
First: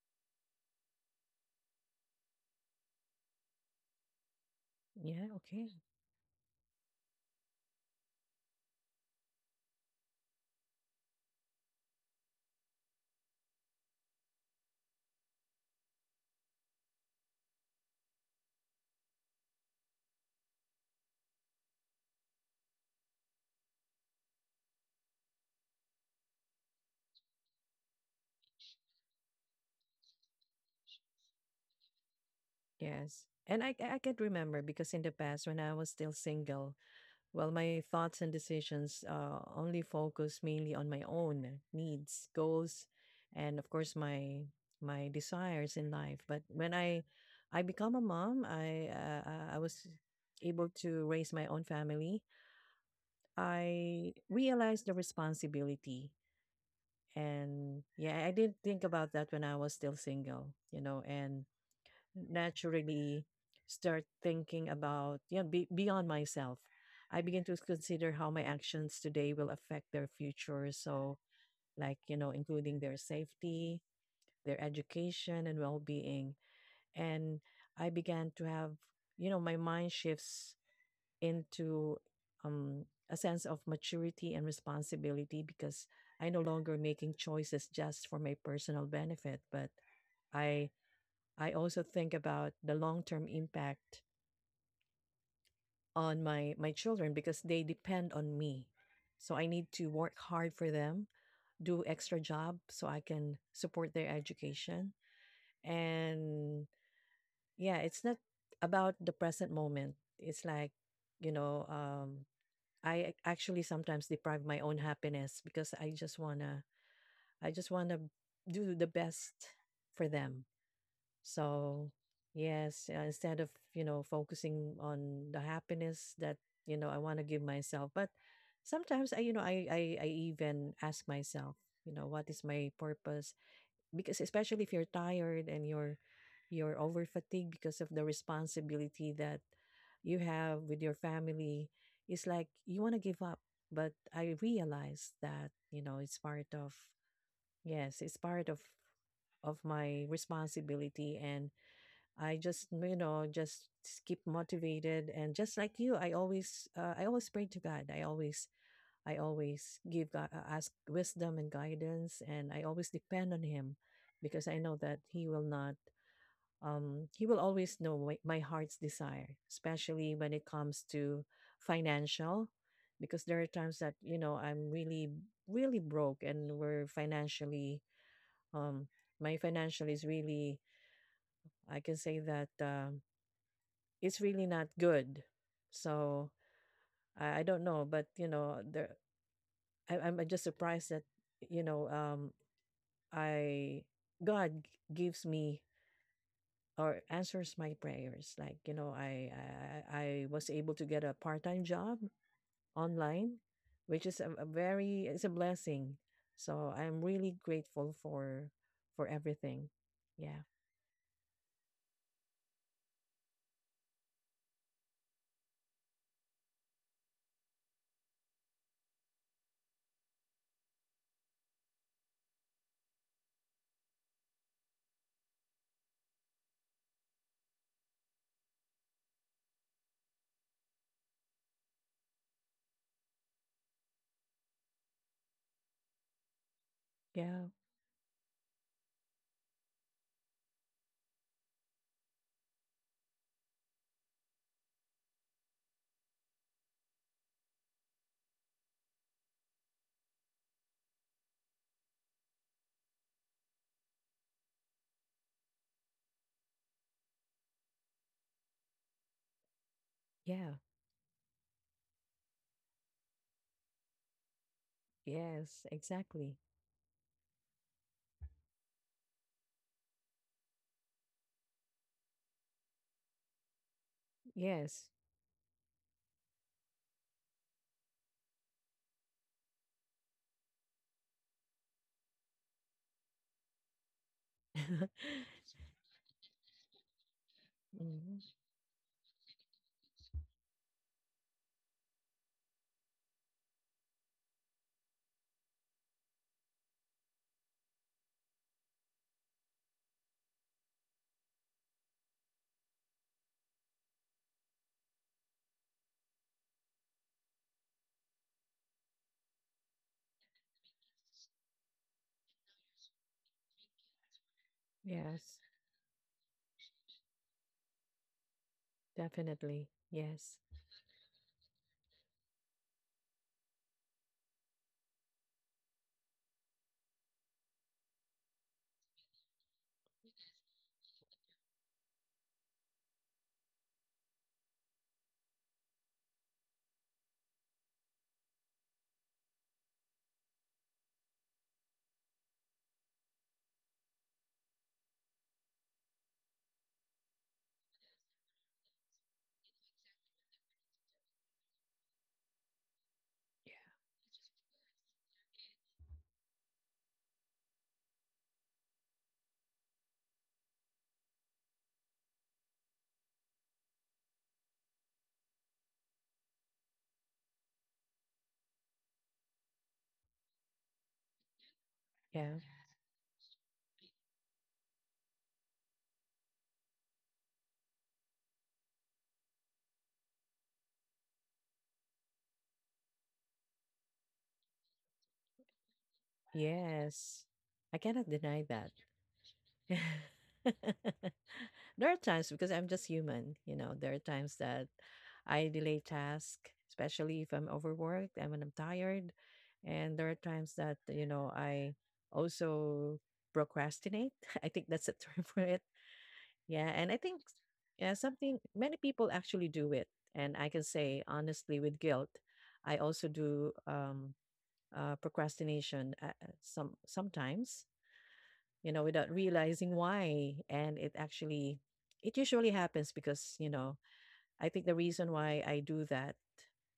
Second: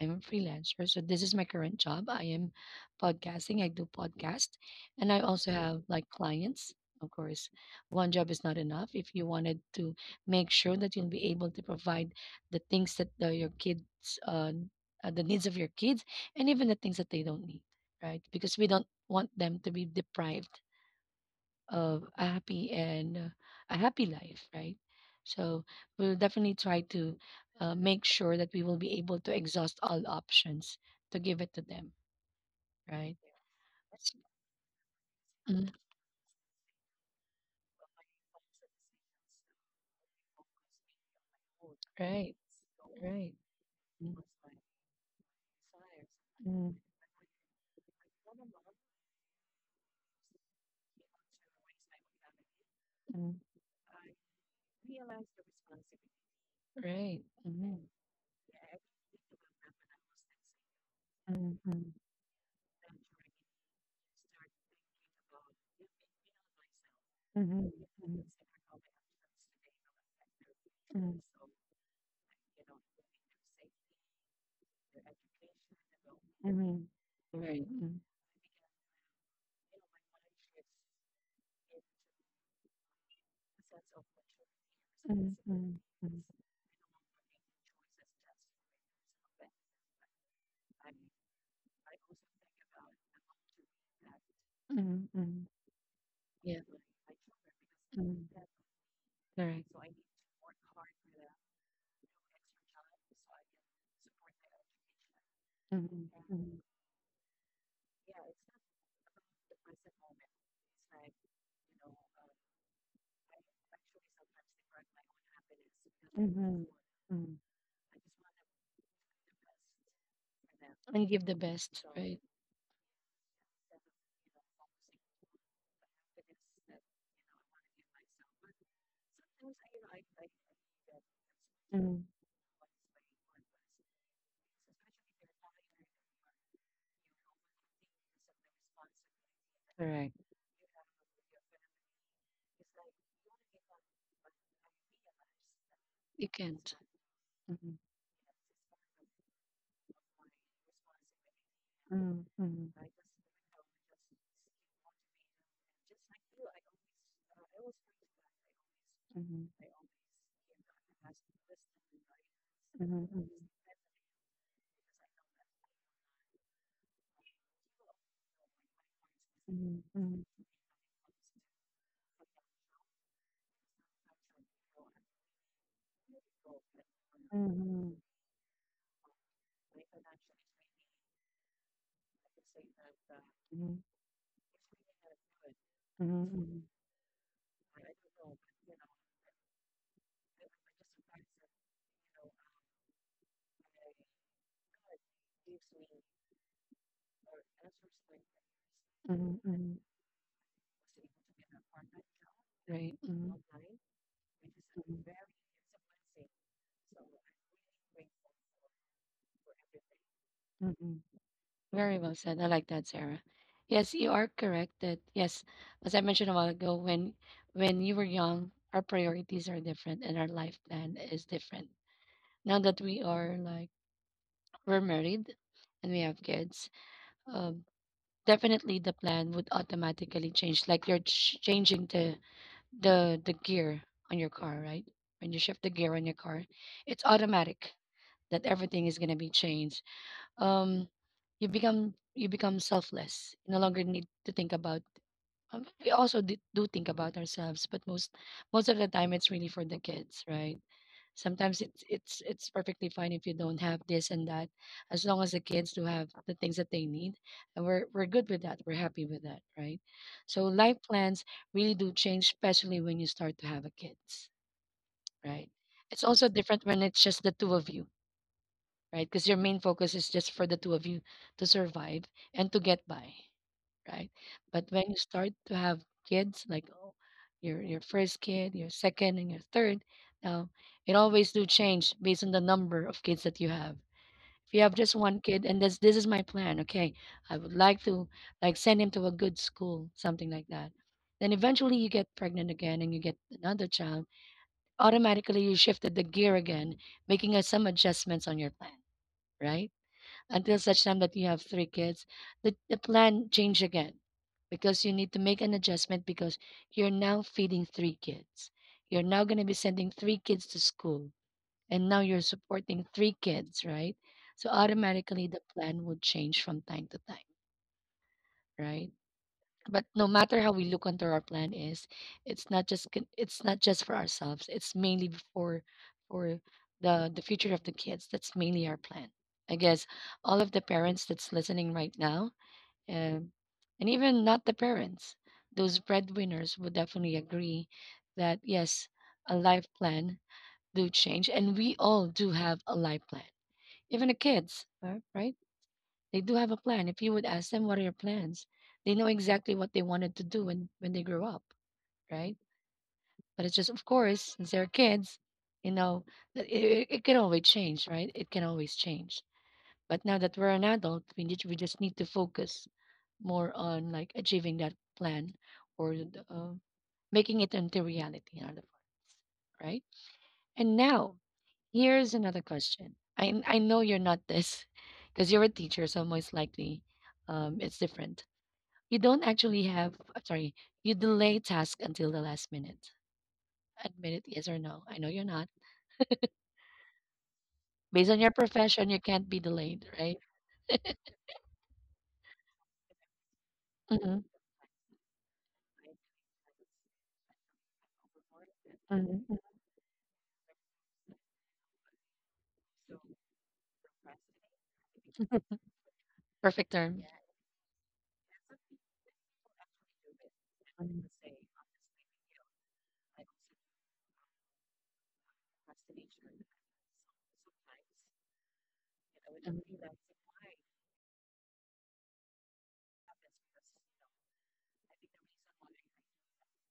Speaker 1: I'm a freelancer. So this is my current job. I am podcasting. I do podcast. And I
Speaker 2: Yeah.
Speaker 1: also
Speaker 2: Okay.
Speaker 1: have like clients. Of course, one job is not enough. If you wanted to make sure that you'll be able to provide the things that the, your kids, uh, uh, the needs of your kids, and even the things that they don't need, right? Because we don't want them to be deprived of a happy and uh, a happy life, right? So we'll definitely try to uh, make sure that we will be able to exhaust all options to give it to them, right?
Speaker 2: Yes. And, I, I can remember because, in the past, when
Speaker 1: Mhm.
Speaker 2: I was still single, well, my thoughts and decisions, uh, only focus mainly on my own needs,
Speaker 1: Right,
Speaker 2: goals,
Speaker 1: right.
Speaker 2: and of course,
Speaker 1: Mm.
Speaker 2: my my desires in life. But
Speaker 1: Mm.
Speaker 2: when I I become a mom, I uh, uh, I was able to raise my own family.
Speaker 1: Mm.
Speaker 2: I realized the responsibility.
Speaker 1: Right. Mm.
Speaker 2: And yeah, I didn't think about that when I was still single, you know, and
Speaker 1: Mm. Mm.
Speaker 2: naturally start thinking about, you know, be, beyond myself. I begin to
Speaker 1: Mhm.
Speaker 2: consider how my actions today will affect their future. So, like, you know, including their safety, their education, and well being. And
Speaker 1: Right.
Speaker 2: I
Speaker 1: Mm.
Speaker 2: began to have, you know, my mind shifts into, um, a sense of maturity and responsibility, because
Speaker 1: Mm.
Speaker 2: I no longer making choices just for my personal benefit, but I I also think about the long term impact
Speaker 1: Mm. Mm.
Speaker 2: on my
Speaker 1: Yeah.
Speaker 2: my children, because they depend on
Speaker 1: Mm.
Speaker 2: me. So I need
Speaker 1: Correct.
Speaker 2: to work hard for them, do extra job so I can support their education.
Speaker 1: Mm. Mm.
Speaker 2: And yeah, it's not about the present moment. It's like, you know, um, I actually sometimes deprive my own happiness because I just wanna
Speaker 1: Mm.
Speaker 2: I just wanna do the best for them.
Speaker 1: And give the
Speaker 2: So
Speaker 1: best, right?
Speaker 2: yes, uh, instead of, you know, focusing on the happiness that, you know, I want to give myself, but sometimes I you know I, I I even ask myself, you know, what is my purpose, because especially if you're tired and you're you're over fatigued because of the responsibility that you have with your family. It's like you want to give up, but I realized that, you know, it's
Speaker 1: You
Speaker 2: part of,
Speaker 1: can't. Mhm.
Speaker 2: yes, it's part of of my responsibility, and I just,
Speaker 1: Mhm.
Speaker 2: you know, just keep motivated. And just like you, i always uh, i always pray to God. i always I
Speaker 1: Mhm.
Speaker 2: always give God, uh, ask wisdom and guidance, and I always
Speaker 1: Mhm.
Speaker 2: depend on Him, because I know that He will not, um, He will always know my, my heart's desire, especially
Speaker 1: Mhm.
Speaker 2: when it comes to financial, because there are times that, you know, I'm really, really broke, and we're
Speaker 1: Mhm.
Speaker 2: financially,
Speaker 1: Mhm.
Speaker 2: um, my financial is really, I can say that, um, it's really not good.
Speaker 1: Mhm.
Speaker 2: So
Speaker 1: Mhm.
Speaker 2: I, I don't know, but, you know, there, I, I'm just surprised that, you know, um I God, g- gives me or answers my prayers. Like, you know, I
Speaker 1: Mhm.
Speaker 2: I, I was able to get a part time job
Speaker 1: Right. Mhm.
Speaker 2: online, which is a, a very it's a blessing. So I'm really grateful for, for everything. Yeah,
Speaker 1: Mhm. Very well said. I like that, Sarah. Yes, you are correct that yes, as I mentioned a while ago, when when you were young, our priorities are different and our life plan is different. Now that we are like we're married and we have kids, um, definitely the plan would automatically change. Like you're ch- changing the the the gear on your car, right? When you shift the gear on your car, it's
Speaker 2: yeah,
Speaker 1: automatic that everything is gonna be changed. Um, you become you become selfless. You no longer need to think about. um, We also d- do think about ourselves, but most most of the time, it's really for the kids, right? Sometimes it's it's it's perfectly fine if you don't have this and that, as long as the kids do have the things that they need, and we're we're good with that. We're happy with that, right? So
Speaker 2: yeah.
Speaker 1: life plans really do change, especially when you start to have a kids, right?
Speaker 2: Yes,
Speaker 1: It's also
Speaker 2: exactly.
Speaker 1: different when it's just the two of you, right? Because your main focus is just for the two of you to survive and to get by, right? But when
Speaker 2: Yes.
Speaker 1: you start to have kids, like oh, your your first kid, your second, and your third, now it always do change based on the number of kids that you have. If you have just one kid, and this this is my plan, okay, I would like to
Speaker 2: Mhm.
Speaker 1: like send him to a good school, something like that. Then eventually you get pregnant again, and you get another child. Automatically you shifted the gear again, making uh, some adjustments on your plan, right? Until such time that you have three kids, the, the plan change again because you need to make an adjustment because you're now feeding three kids. You're now going to be sending three kids to school, and now you're supporting three kids, right? So automatically the
Speaker 2: Yes,
Speaker 1: plan would change from time to time, right?
Speaker 2: definitely.
Speaker 1: But no matter
Speaker 2: Yes.
Speaker 1: how we look onto our plan is, it's not just con- it's not just for ourselves, it's mainly for for the the future of the kids. That's mainly our plan. I guess all of the parents that's listening right now, um, and even not the parents, those breadwinners would definitely agree that yes, a life plan do change, and we all do have a life plan. Even the kids, uh, right, they do have a plan. If you would ask them, what are your plans? They know exactly what they wanted to do when, when they grow up, right? But it's just, of course, since they're kids, you know, that it, it can always change, right? It can always change. But now that we're an adult, we need, we just need to focus more on like achieving that plan or uh, making it into reality, in other words, right? And now here's
Speaker 2: Yeah.
Speaker 1: another question. I I know you're not this because you're a teacher, so most likely um, it's different. You don't actually have, uh, sorry, you delay task until the last minute. Admit it, yes or no. I know you're not.
Speaker 2: Yes. I
Speaker 1: Based
Speaker 2: cannot
Speaker 1: on your
Speaker 2: deny that.
Speaker 1: profession, you can't be delayed, right?
Speaker 2: There are times, because I'm just human, you know, there are
Speaker 1: Mm-hmm.
Speaker 2: times that I delay task, especially if I'm overworked and when I'm tired. And there are times that, you know, I also procrastinate. I think that's a term for it. Yeah.
Speaker 1: Perfect
Speaker 2: And I
Speaker 1: term.
Speaker 2: think, yeah, something many people actually do it. And I can say honestly with guilt, I also do, um uh procrastination, uh, uh, some sometimes, you know, without realizing why. And it actually, it usually happens because, you know, I think the reason why I do that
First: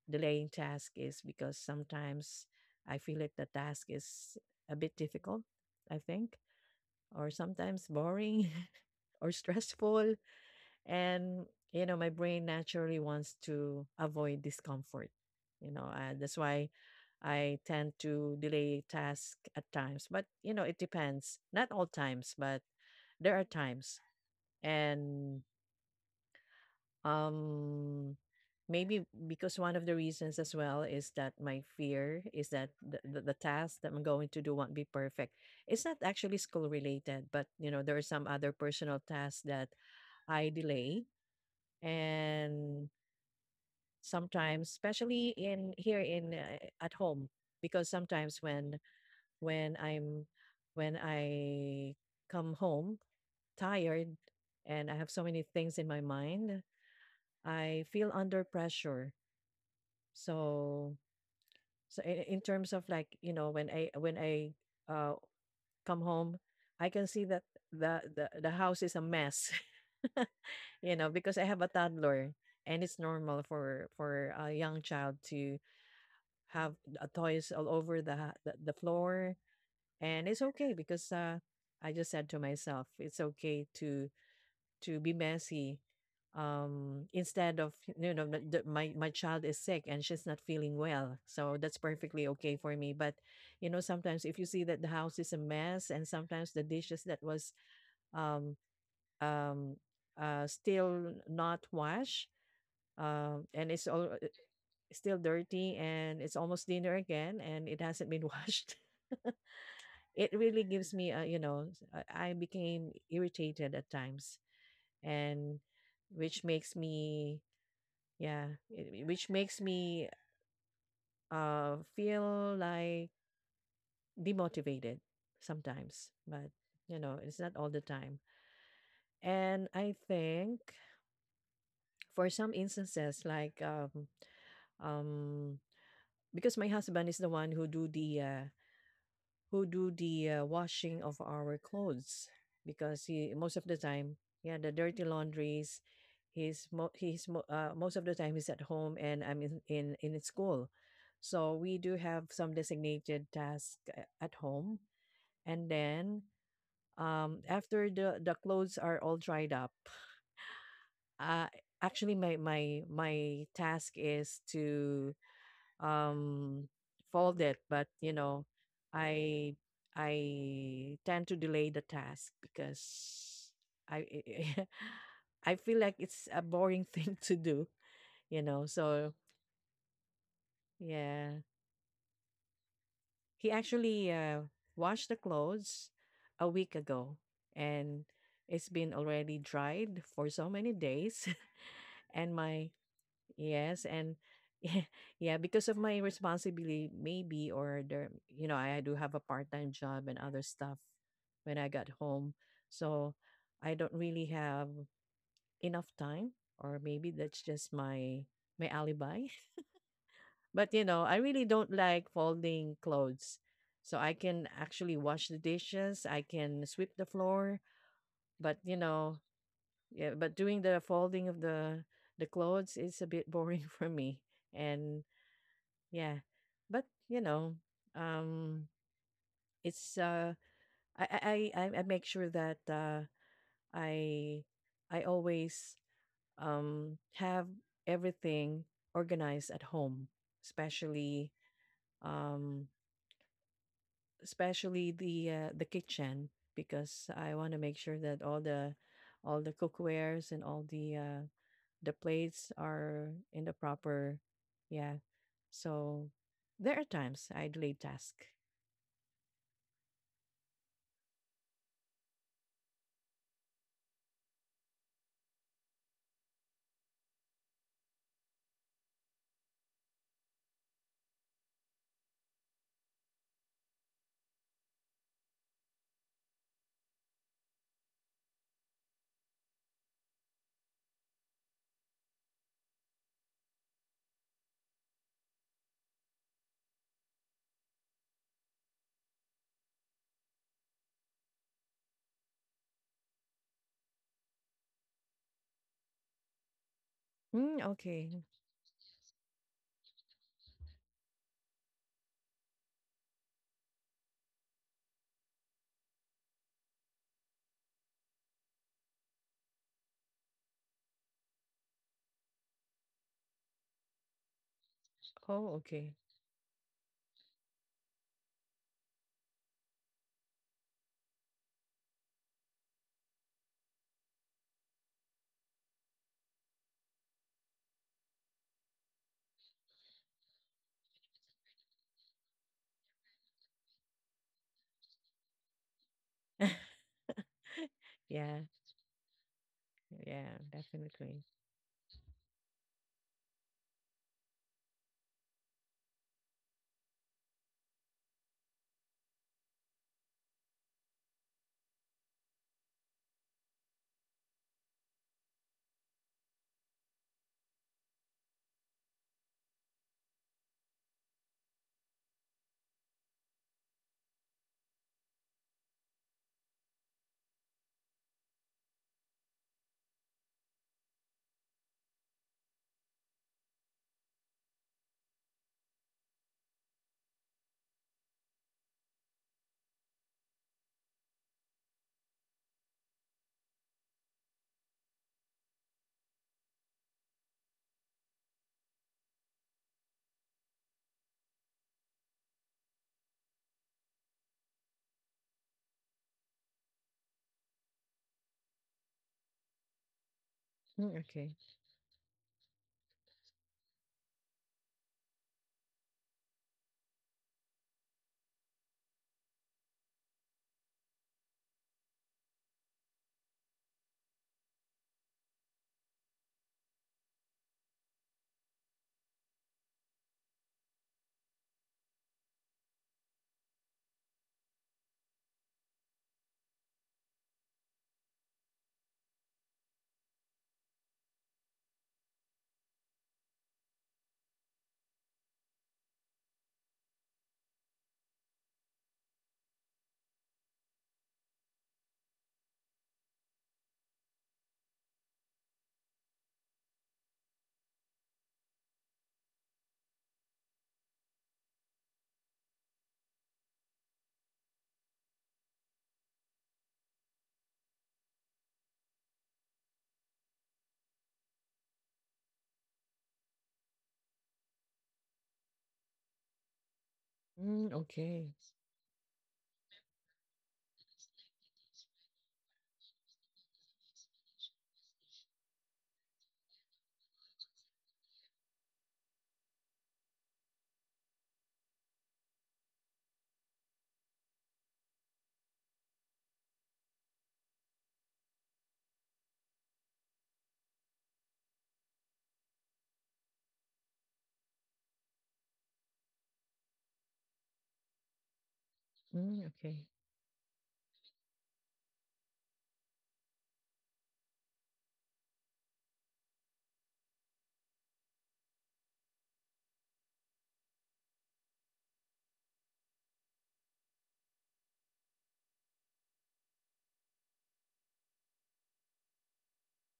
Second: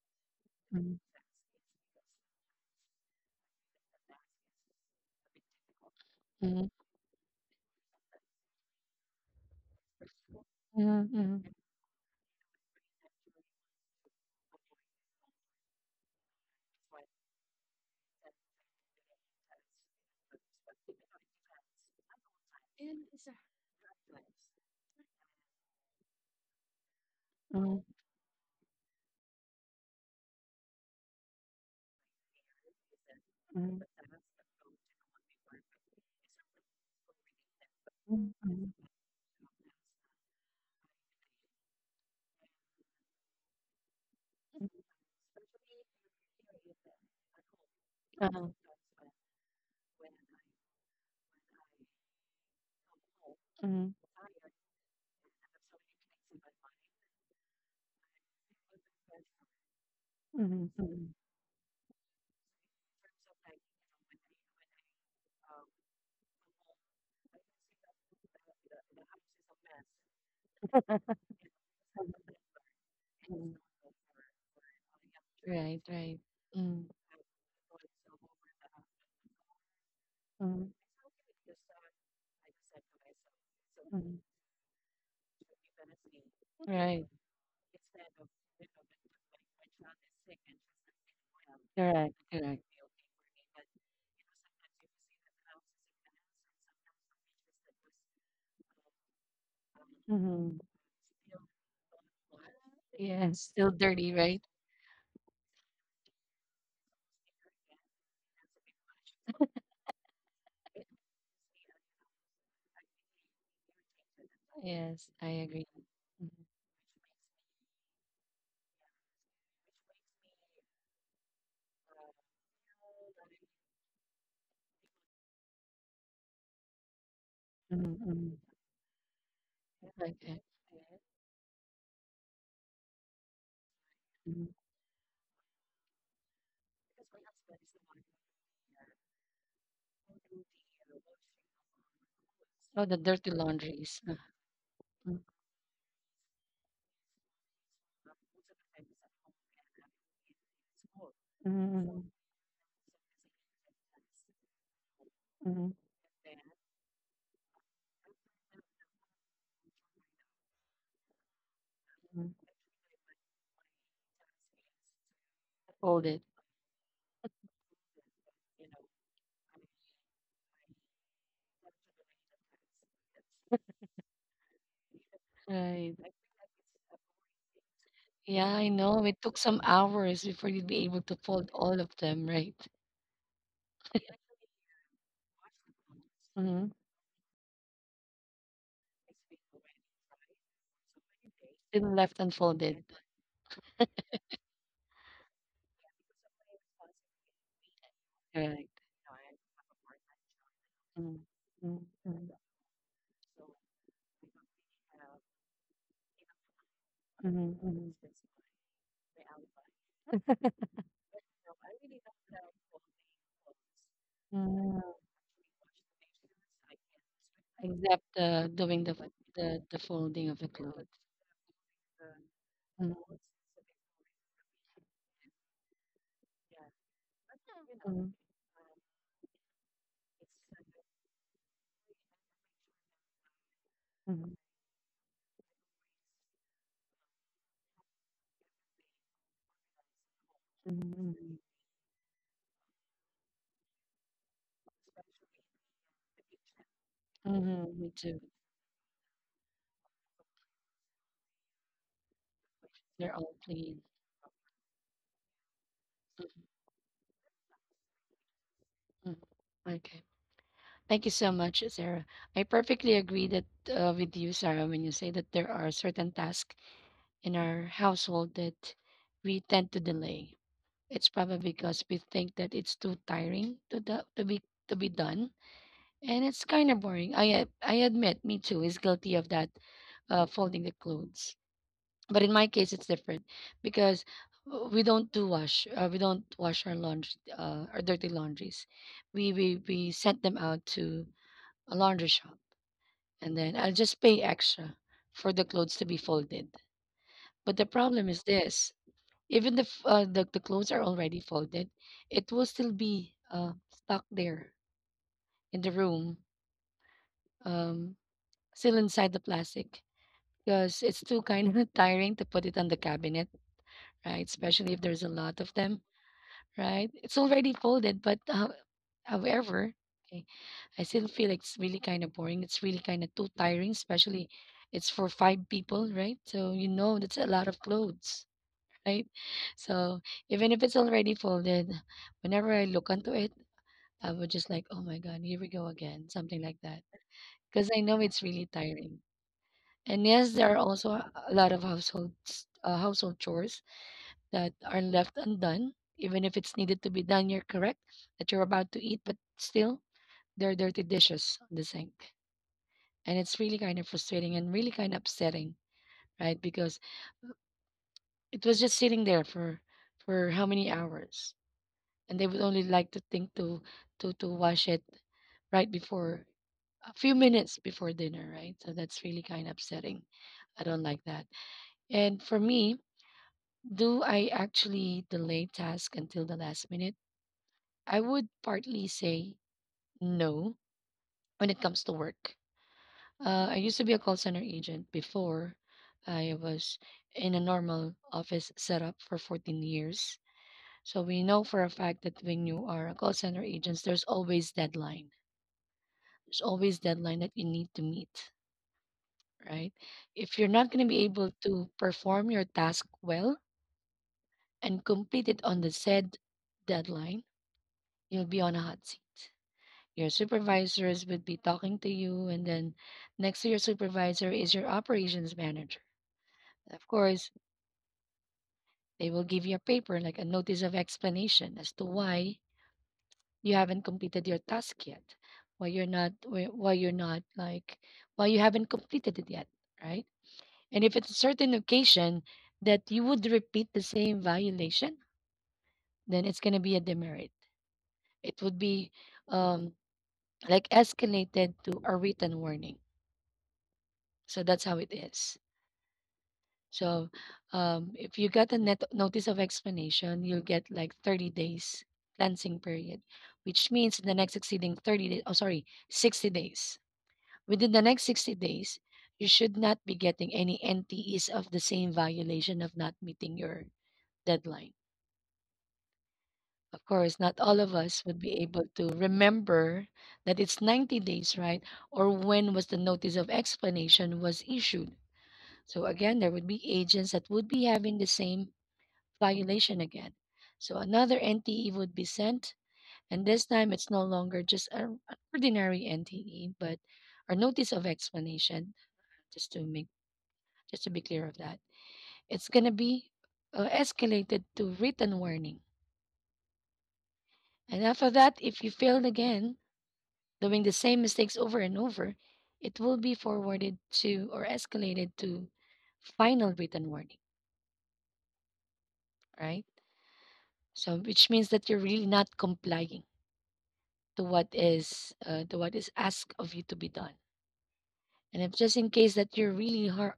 Speaker 2: delaying task is because sometimes I feel like the task is a bit difficult, I think,
Speaker 1: Mhm,
Speaker 2: or sometimes boring or stressful.
Speaker 1: mhm, mhm,
Speaker 2: And, you know, my brain naturally wants to avoid discomfort. You know, uh, that's why I tend to delay tasks at times. But, you know, it depends. Not all times, but there are times. And,
Speaker 1: mhm,
Speaker 2: um maybe because one of the reasons as well is that my fear is that the, the, the task that I'm going to do won't be perfect. It's not actually school related, but you know, there are some
Speaker 1: mhm,
Speaker 2: other
Speaker 1: mhm,
Speaker 2: personal tasks that I delay. And sometimes, especially in here, in uh, at home, because sometimes
Speaker 1: uh-huh,
Speaker 2: when when I'm when I come home
Speaker 1: mhm,
Speaker 2: tired, and I have so many things in my mind, I feel under pressure.
Speaker 1: mhm,
Speaker 2: So,
Speaker 1: mhm.
Speaker 2: so in, in terms of like, you know, when I when I, uh, come home, I can see that the the, the house is a mess. You know, because I have a toddler, and it's normal for, for a young child to
Speaker 1: Right, right.
Speaker 2: have,
Speaker 1: Mm,
Speaker 2: uh, toys all over the, ha- the the floor. And it's
Speaker 1: mm.
Speaker 2: okay, because, uh I just said to myself it's okay to to be messy,
Speaker 1: Right,
Speaker 2: um instead of, you know, the, the- my my child is sick and she's not feeling well, so that's
Speaker 1: correct,
Speaker 2: perfectly okay
Speaker 1: correct.
Speaker 2: for me. But, you know, sometimes if you see that the house is a mess, and sometimes the dishes that was, um um uh still not washed,
Speaker 1: Yes.
Speaker 2: um
Speaker 1: Still
Speaker 2: and it's
Speaker 1: dirty,
Speaker 2: all
Speaker 1: right?
Speaker 2: still dirty, and it's almost dinner again, and it hasn't been washed, it really gives me a, you know s- uh, I became irritated at times.
Speaker 1: Yes, I
Speaker 2: And
Speaker 1: agree. Mhm,
Speaker 2: which makes me yeah, it- which makes me, uh feel like demotivated sometimes. But, you know, it's not all the
Speaker 1: mhm,
Speaker 2: time.
Speaker 1: mhm.
Speaker 2: And I
Speaker 1: Okay.
Speaker 2: think for some instances like, um
Speaker 1: Mhm.
Speaker 2: um because my husband is the one who do the, uh, who do the uh, washing of our clothes,
Speaker 1: Oh, the
Speaker 2: because
Speaker 1: dirty
Speaker 2: he most of the
Speaker 1: laundries.
Speaker 2: time, yeah, the dirty
Speaker 1: Mhm.
Speaker 2: laundries. He's mo- he's mo- uh, most of the time he's at home and I'm in, in in school. So we do have some designated task, a- at home.
Speaker 1: Mhm.
Speaker 2: And then, um after the the clothes are all dried up, uh actually my my my task is to,
Speaker 1: Fold it.
Speaker 2: um, fold it. But you know, I I tend to delay the task because I I feel like it's a boring thing to do, you
Speaker 1: Yeah, I
Speaker 2: know.
Speaker 1: know.
Speaker 2: So
Speaker 1: It took some hours before you'd be able to
Speaker 2: yeah,
Speaker 1: fold all of them, right?
Speaker 2: he actually, uh, washed the clothes a
Speaker 1: Mm-hmm.
Speaker 2: week ago, and it's been already dried for so many days.
Speaker 1: Still left
Speaker 2: And my,
Speaker 1: unfolded.
Speaker 2: yes. And yeah, because of my responsibility, maybe, or there, you know,
Speaker 1: Right?
Speaker 2: I do have a part-time job and other stuff
Speaker 1: Mm.
Speaker 2: when I
Speaker 1: Mm,
Speaker 2: got home.
Speaker 1: mm,
Speaker 2: So I don't really have enough time, or maybe that's just my my alibi. But you know, I really don't like folding clothes. So I can
Speaker 1: mm.
Speaker 2: actually wash the dishes, I can sweep the floor,
Speaker 1: Except uh,
Speaker 2: but you
Speaker 1: doing the,
Speaker 2: know,
Speaker 1: the the
Speaker 2: yeah,
Speaker 1: folding
Speaker 2: but
Speaker 1: of the
Speaker 2: doing the
Speaker 1: clothes.
Speaker 2: folding of the the clothes is a bit boring for me. And yeah. But you know, um it's, uh I I I, I I make sure that, uh
Speaker 1: Mm-hmm.
Speaker 2: I I always, um have everything organized at home, especially, um especially the, uh, the kitchen, because I want to
Speaker 1: Mm-hmm.
Speaker 2: make
Speaker 1: Me
Speaker 2: sure
Speaker 1: too.
Speaker 2: that all the all the cookwares and all the, uh the plates
Speaker 1: They're
Speaker 2: are
Speaker 1: all
Speaker 2: in the
Speaker 1: clean.
Speaker 2: proper, yeah. So there are times I delay task.
Speaker 1: Mm. Okay. Thank you so much, Sarah. I perfectly agree that uh, with you, Sarah, when you say that there are certain tasks in our household that we tend to delay. It's probably because we think that it's too tiring to do, to be to be done, and it's kind of boring. I ad- I admit, me too, is guilty of that, uh, folding the clothes. But in my case, it's different because uh, we don't do wash. Uh, we don't wash our laundry, uh, our dirty laundries. We we we sent them out to a laundry shop, and then I'll just pay extra for the clothes to be folded. But
Speaker 2: Mm,
Speaker 1: the problem is
Speaker 2: okay.
Speaker 1: this: even if uh, the the clothes are already folded, it will still be uh, stuck there in the room, um, still inside the plastic because it's too kind of tiring to put it on the cabinet, right? Especially if there's a lot of
Speaker 2: Oh,
Speaker 1: them,
Speaker 2: okay.
Speaker 1: right? It's already folded, but uh, however, okay, I still feel it's really kind of boring. It's really kind of too tiring, especially it's for five people, right? So you know that's a lot of clothes, right? So even if it's already folded, whenever I look onto it, I would just like, oh my god, here we go again, something like that, because I know it's really
Speaker 2: Yeah,
Speaker 1: tiring. And yes,
Speaker 2: yeah,
Speaker 1: there are also a
Speaker 2: definitely.
Speaker 1: a lot of households, uh, household chores that are left undone, even if it's needed to be done. You're correct that you're about to eat, but still there are dirty dishes on the sink. And it's really kind of frustrating and really kind of upsetting, right? Because it was just sitting there for for how many hours, and they would only like to think to to to wash it right before a few minutes before dinner, right? So that's really kind of upsetting. I don't like that. And for me, do I actually delay task until the last minute? I would partly say no when it comes to work. Uh, I used to be a call center agent before. I was in a normal office setup for fourteen years. So we know for a fact that when you are a call center agent, there's always deadline. There's always deadline that you need to meet, right? If you're not going to be
Speaker 2: Mm,
Speaker 1: able
Speaker 2: okay.
Speaker 1: to perform your task well and complete it on the said deadline, you'll be on a hot seat. Your supervisors would be talking to you, and then next to your supervisor is your operations manager. Of course, they will give you a paper, like a notice of explanation as to why you haven't completed your task yet, why you're not why why you're not like why you haven't completed it yet, right? And if it's a certain occasion that you would repeat the same violation, then it's going to be a demerit. It would be um like escalated to a written warning. So that's how it is. So, um, if you get a net notice of explanation, you'll get like thirty days cleansing period, which means in the next succeeding thirty days, oh, sorry, sixty days. Within the next sixty days, you should not be getting any N T Es of the same violation of not meeting your deadline. Of course, not all of
Speaker 2: Mm,
Speaker 1: us would be
Speaker 2: okay.
Speaker 1: able to remember that it's ninety days, right? Or when was the notice of explanation was issued. So again, there would be agents that would be having the same violation again. So another N T E would be sent, and this time it's no longer just a- an ordinary N T E, but a notice of explanation. Just to make, just to be clear of that, it's gonna be uh, escalated to written warning. And after that, if you failed again,
Speaker 2: Mm, okay.
Speaker 1: doing the same mistakes over and over, it will be forwarded to or escalated to final written warning, right? So, which means that you're really not complying to what is uh, to what is asked of you to be done. And if just in case that you're really har-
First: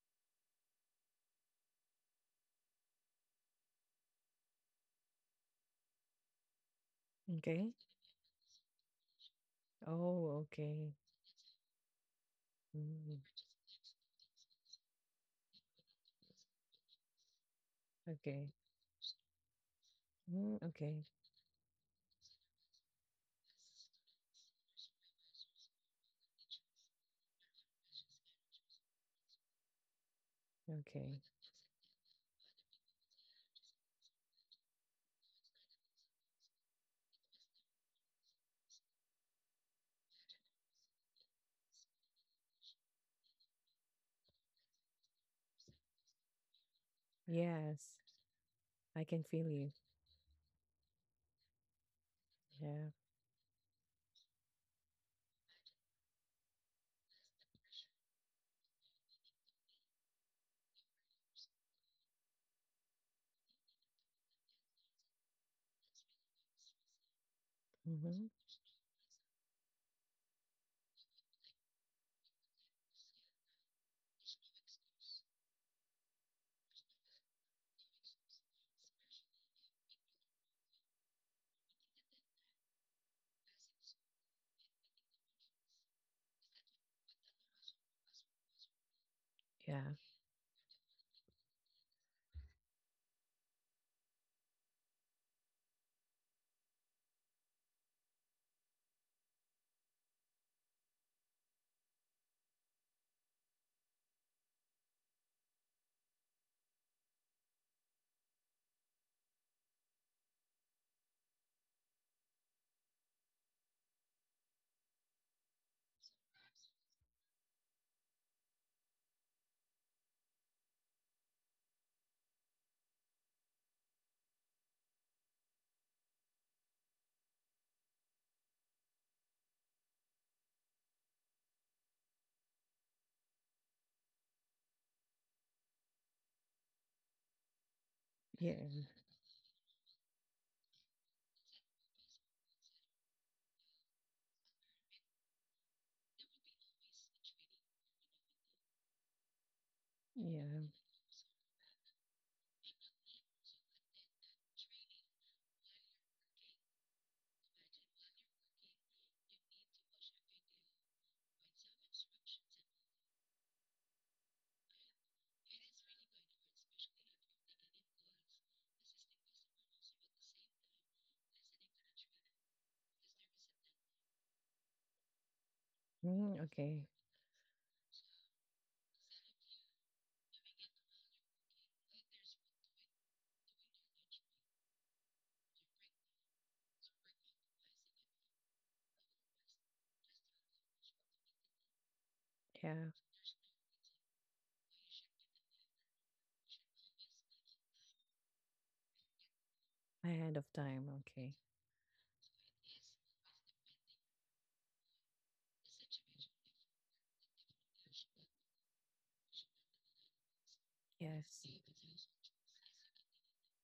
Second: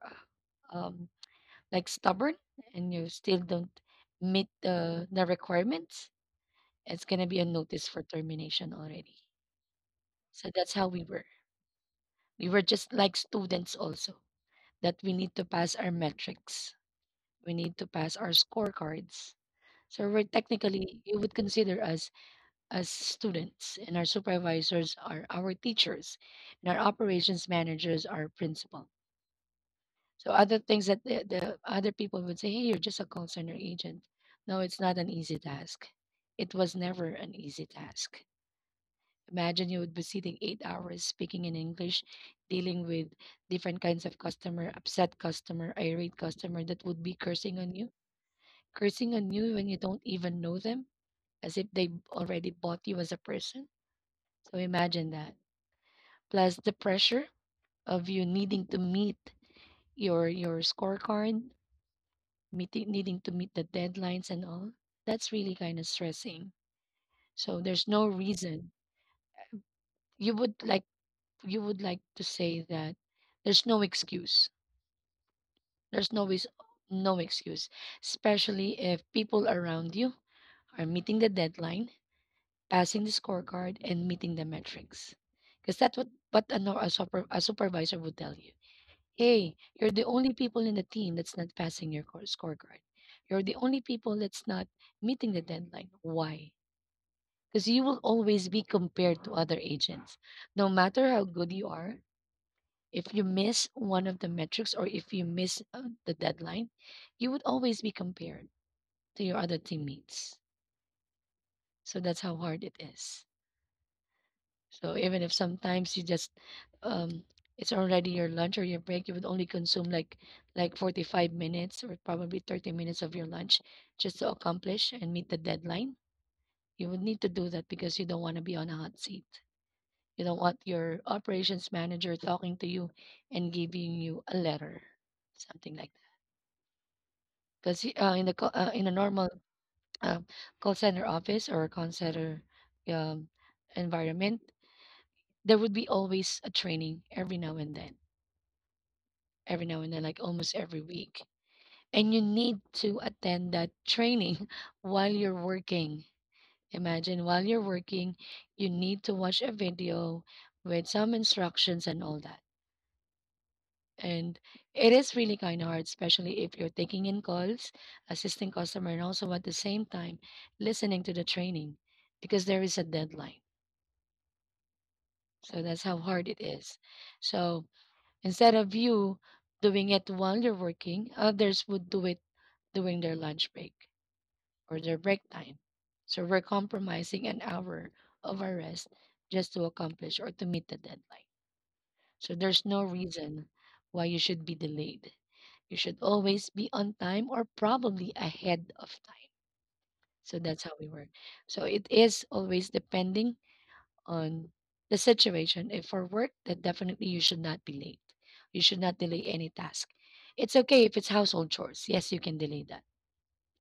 Speaker 1: um, like stubborn and you still don't meet the the requirements, it's gonna be a
Speaker 2: Okay.
Speaker 1: notice for termination already.
Speaker 2: Oh,
Speaker 1: So that's how
Speaker 2: okay.
Speaker 1: we were. We were just like
Speaker 2: Mm,
Speaker 1: students also, that we need to pass our metrics. We need to pass our
Speaker 2: okay.
Speaker 1: scorecards. So we're
Speaker 2: Mm,
Speaker 1: technically,
Speaker 2: okay.
Speaker 1: you would consider us as students, and our supervisors are our teachers, and our operations managers are principal. So other things that
Speaker 2: Okay.
Speaker 1: the, the other people would say, hey, you're just a call center agent. No, it's not an easy task. It was never an easy task. Imagine you would be sitting eight hours speaking in English, dealing with different kinds of customer, upset customer, irate customer that would be cursing on you,
Speaker 2: Yes, I
Speaker 1: cursing
Speaker 2: can
Speaker 1: on
Speaker 2: feel
Speaker 1: you when
Speaker 2: you.
Speaker 1: you don't even know them, as if they already bought
Speaker 2: Yeah.
Speaker 1: you as a person. So imagine that, plus the pressure of you needing to meet your your scorecard, meeting needing to meet the deadlines and all. That's really kind of stressing. So there's no
Speaker 2: Mm-hmm.
Speaker 1: reason you would like you would like to say that there's no excuse. There's no always no excuse, especially if people around you are meeting the deadline, passing the scorecard, and meeting the metrics, because that's what what a, nor- a, super, a supervisor would tell you. Hey,
Speaker 2: Yeah.
Speaker 1: you're the only people in the team that's not passing your core- scorecard. You're the only people that's not meeting the deadline. Why? Because you will always be compared to other agents. No matter how good you are, if you miss one of the metrics or if you miss uh, the deadline, you would always be compared to your other teammates. So that's how hard it is. So even if sometimes you just um it's already your lunch or your break, you would only consume like like forty-five minutes or probably thirty minutes of your lunch just to accomplish and meet the deadline. You would need to do that because you don't want to be on a hot seat. You don't want your operations manager talking to you and giving you a letter, something like that. Because uh, in the co-
Speaker 2: Yeah.
Speaker 1: uh, in a normal uh, call center office or call center um, environment, there would be always a training every now and then, every now and then, like almost
Speaker 2: Yeah.
Speaker 1: every week. And you need to attend that training while you're working. Imagine while you're working, you need to watch a video with some instructions and all that. And it is really kind of hard, especially if you're taking in calls, assisting customer, and also at the same time listening to the training because there is a deadline. So that's how hard
Speaker 2: Mm,
Speaker 1: it is.
Speaker 2: okay.
Speaker 1: So instead of you doing it while you're working, others would do it during their lunch break or their break time. So we're compromising an hour of our rest just to accomplish or to meet the deadline. So there's
Speaker 2: Yeah.
Speaker 1: no reason why you should be delayed. You should always be on time or probably ahead of time.
Speaker 2: Ahead
Speaker 1: So
Speaker 2: of
Speaker 1: that's how
Speaker 2: time.
Speaker 1: we work.
Speaker 2: Okay.
Speaker 1: So it is always depending on the situation. If for work, then definitely you should not be late. You should not delay any task. It's okay if it's household
Speaker 2: Yes.
Speaker 1: chores. Yes, you can delay that,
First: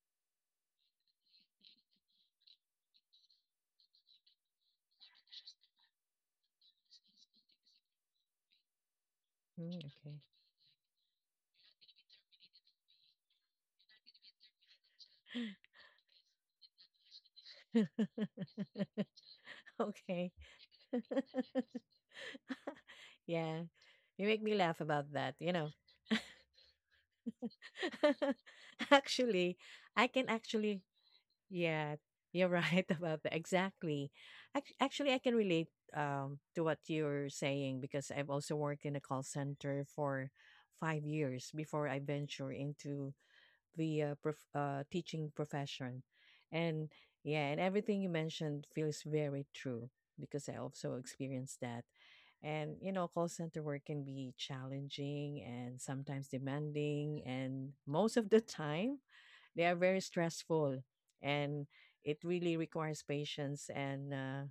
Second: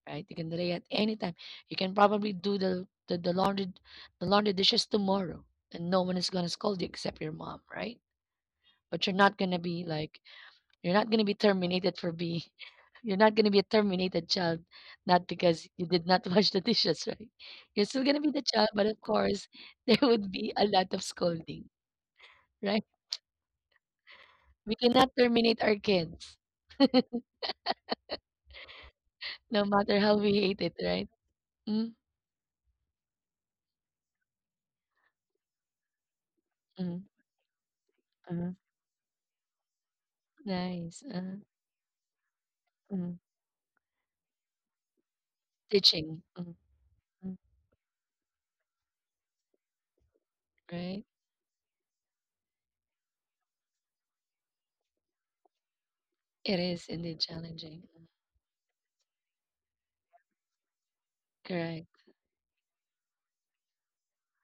Speaker 1: right? You can delay at any time. You can probably do the the, the laundry the laundry dishes tomorrow, and no one is gonna scold you except your mom, right? But you're not gonna be
Speaker 2: Mm,
Speaker 1: like you're not gonna be terminated for being you're not gonna be a terminated child, not because you did not wash the dishes, right? You're still gonna be the child, but of
Speaker 2: okay.
Speaker 1: course there would be a lot of
Speaker 2: Okay.
Speaker 1: scolding, right?
Speaker 2: Yeah. You make me
Speaker 1: We
Speaker 2: laugh about
Speaker 1: cannot
Speaker 2: that, you
Speaker 1: terminate
Speaker 2: know.
Speaker 1: our kids,
Speaker 2: actually,
Speaker 1: no matter
Speaker 2: I
Speaker 1: how
Speaker 2: can
Speaker 1: we hate it,
Speaker 2: Actually,
Speaker 1: right?
Speaker 2: yeah,
Speaker 1: Mm,
Speaker 2: you're right about that. Exactly. Act- Actually, I can relate, um to what
Speaker 1: mm,
Speaker 2: you're saying, because I've also
Speaker 1: uh
Speaker 2: worked in a call center for five
Speaker 1: nice. Uh-huh.
Speaker 2: years before I venture into
Speaker 1: Mm.
Speaker 2: the, uh, prof- uh, teaching profession.
Speaker 1: Teaching. Mm,
Speaker 2: And
Speaker 1: mm,
Speaker 2: yeah, and everything you mentioned feels very true, because I also
Speaker 1: right?
Speaker 2: experienced that. And, you know, call center work can be challenging and sometimes
Speaker 1: It is
Speaker 2: demanding.
Speaker 1: indeed
Speaker 2: And
Speaker 1: challenging. Mm,
Speaker 2: most of the time, they are very stressful and
Speaker 1: correct.
Speaker 2: it really requires patience and uh,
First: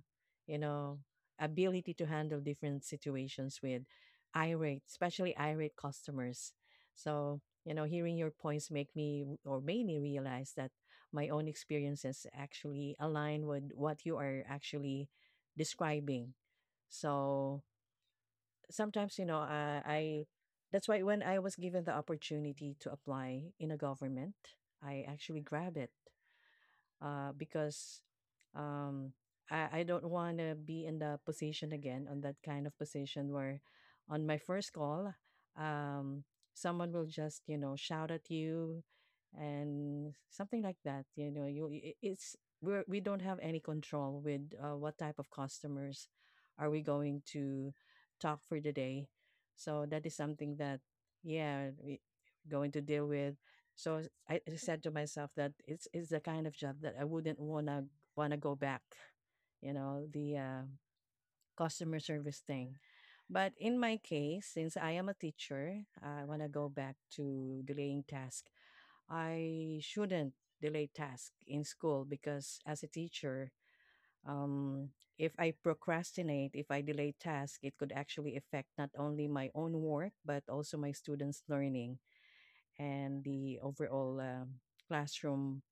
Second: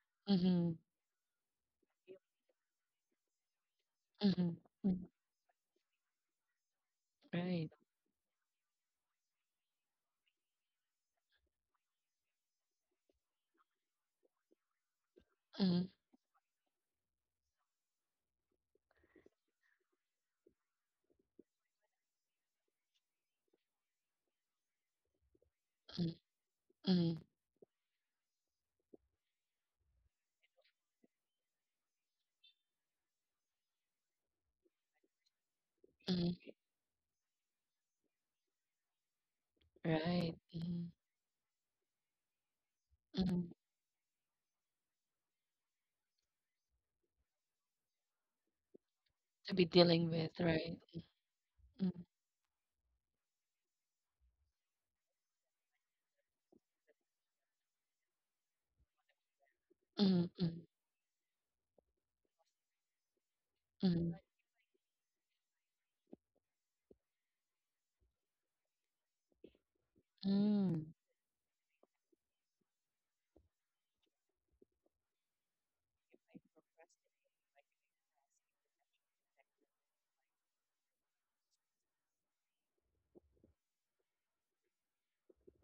Speaker 2: you
Speaker 1: Mm-hmm.
Speaker 2: know ability to handle different situations with
Speaker 1: Mm-hmm.
Speaker 2: irate
Speaker 1: Mm,
Speaker 2: especially irate customers, so
Speaker 1: right.
Speaker 2: you know hearing your points make me or made me realize that my own experiences actually align with what you are actually
Speaker 1: Mm,
Speaker 2: describing. So sometimes you know uh, I that's why when I was given the opportunity to apply in a government, I actually grab it.
Speaker 1: mm, mm,
Speaker 2: uh, because um, I, I don't want to be in the position again, on that kind of position where on my first call, um,
Speaker 1: mm,
Speaker 2: someone will just, you know, shout at you and
Speaker 1: right.
Speaker 2: something like
Speaker 1: Mm,
Speaker 2: that. You know, you I- it's we're, we don't have
Speaker 1: mm.
Speaker 2: any control with uh, what type of customers are we going to talk for the day.
Speaker 1: To be
Speaker 2: So that
Speaker 1: dealing
Speaker 2: is
Speaker 1: with,
Speaker 2: something
Speaker 1: right?
Speaker 2: that, yeah,
Speaker 1: Mm,
Speaker 2: we going to deal with. So I I said to myself that it's it's the kind of job that I wouldn't wanna wanna go back, you know,
Speaker 1: mm,
Speaker 2: the uh,
Speaker 1: mm,
Speaker 2: customer service thing. But in my
Speaker 1: mm,
Speaker 2: case, since I am a teacher, I wanna go back to delaying task. I shouldn't delay
Speaker 1: mm,
Speaker 2: task in school because as a teacher, um, if I procrastinate, if I delay task, it could actually affect not only my own work but also my students' learning and the overall um, classroom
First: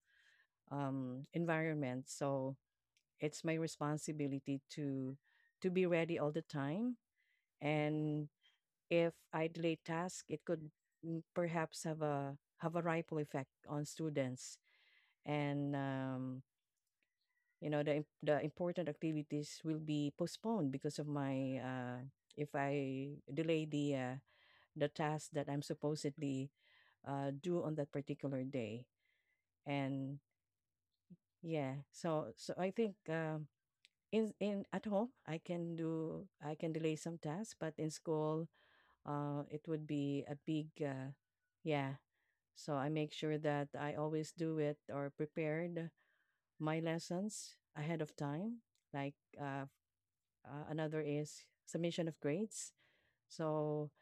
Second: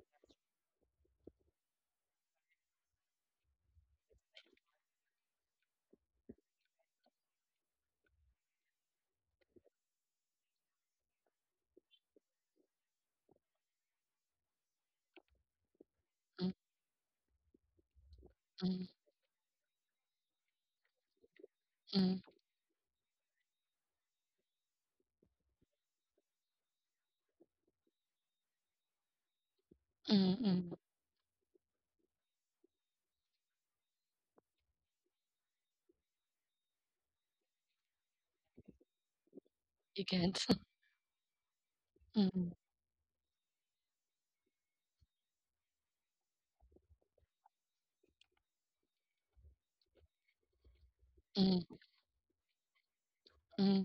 Speaker 2: um, environment. So it's my responsibility to to be ready all the time. And if I delay task, it could, mm, perhaps have a have a ripple effect on students. And um,
Speaker 1: mm,
Speaker 2: you know the im- the important
Speaker 1: mm,
Speaker 2: activities will be postponed because of my uh,
Speaker 1: mm,
Speaker 2: if I delay the uh, the task that I'm supposedly uh, do on that particular day. And
Speaker 1: mm, mm.
Speaker 2: yeah. So so I think um in in at home I can do, I can delay some tasks, but in school uh it would
Speaker 1: You
Speaker 2: be a
Speaker 1: can't.
Speaker 2: big uh, yeah.
Speaker 1: Mm,
Speaker 2: So I make sure that I always do it or prepared my lessons ahead of time. Like uh, uh another is
Speaker 1: mm,
Speaker 2: submission of grades. So
Speaker 1: mm,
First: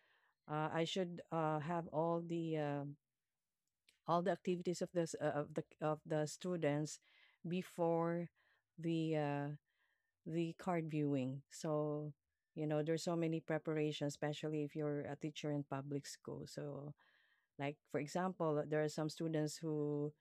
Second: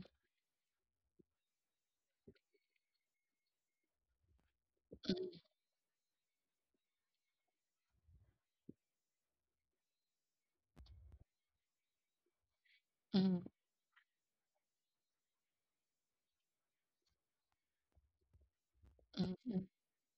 Speaker 2: uh, I should uh, have all the um, all the activities of this
Speaker 1: mm,
Speaker 2: uh, of the of the students before the uh, the card viewing. So, you know, there's so many
Speaker 1: mm,
Speaker 2: preparations, especially if you're a teacher in public school. So, like for example, there are some
Speaker 1: mm,
Speaker 2: students
Speaker 1: mm,
Speaker 2: who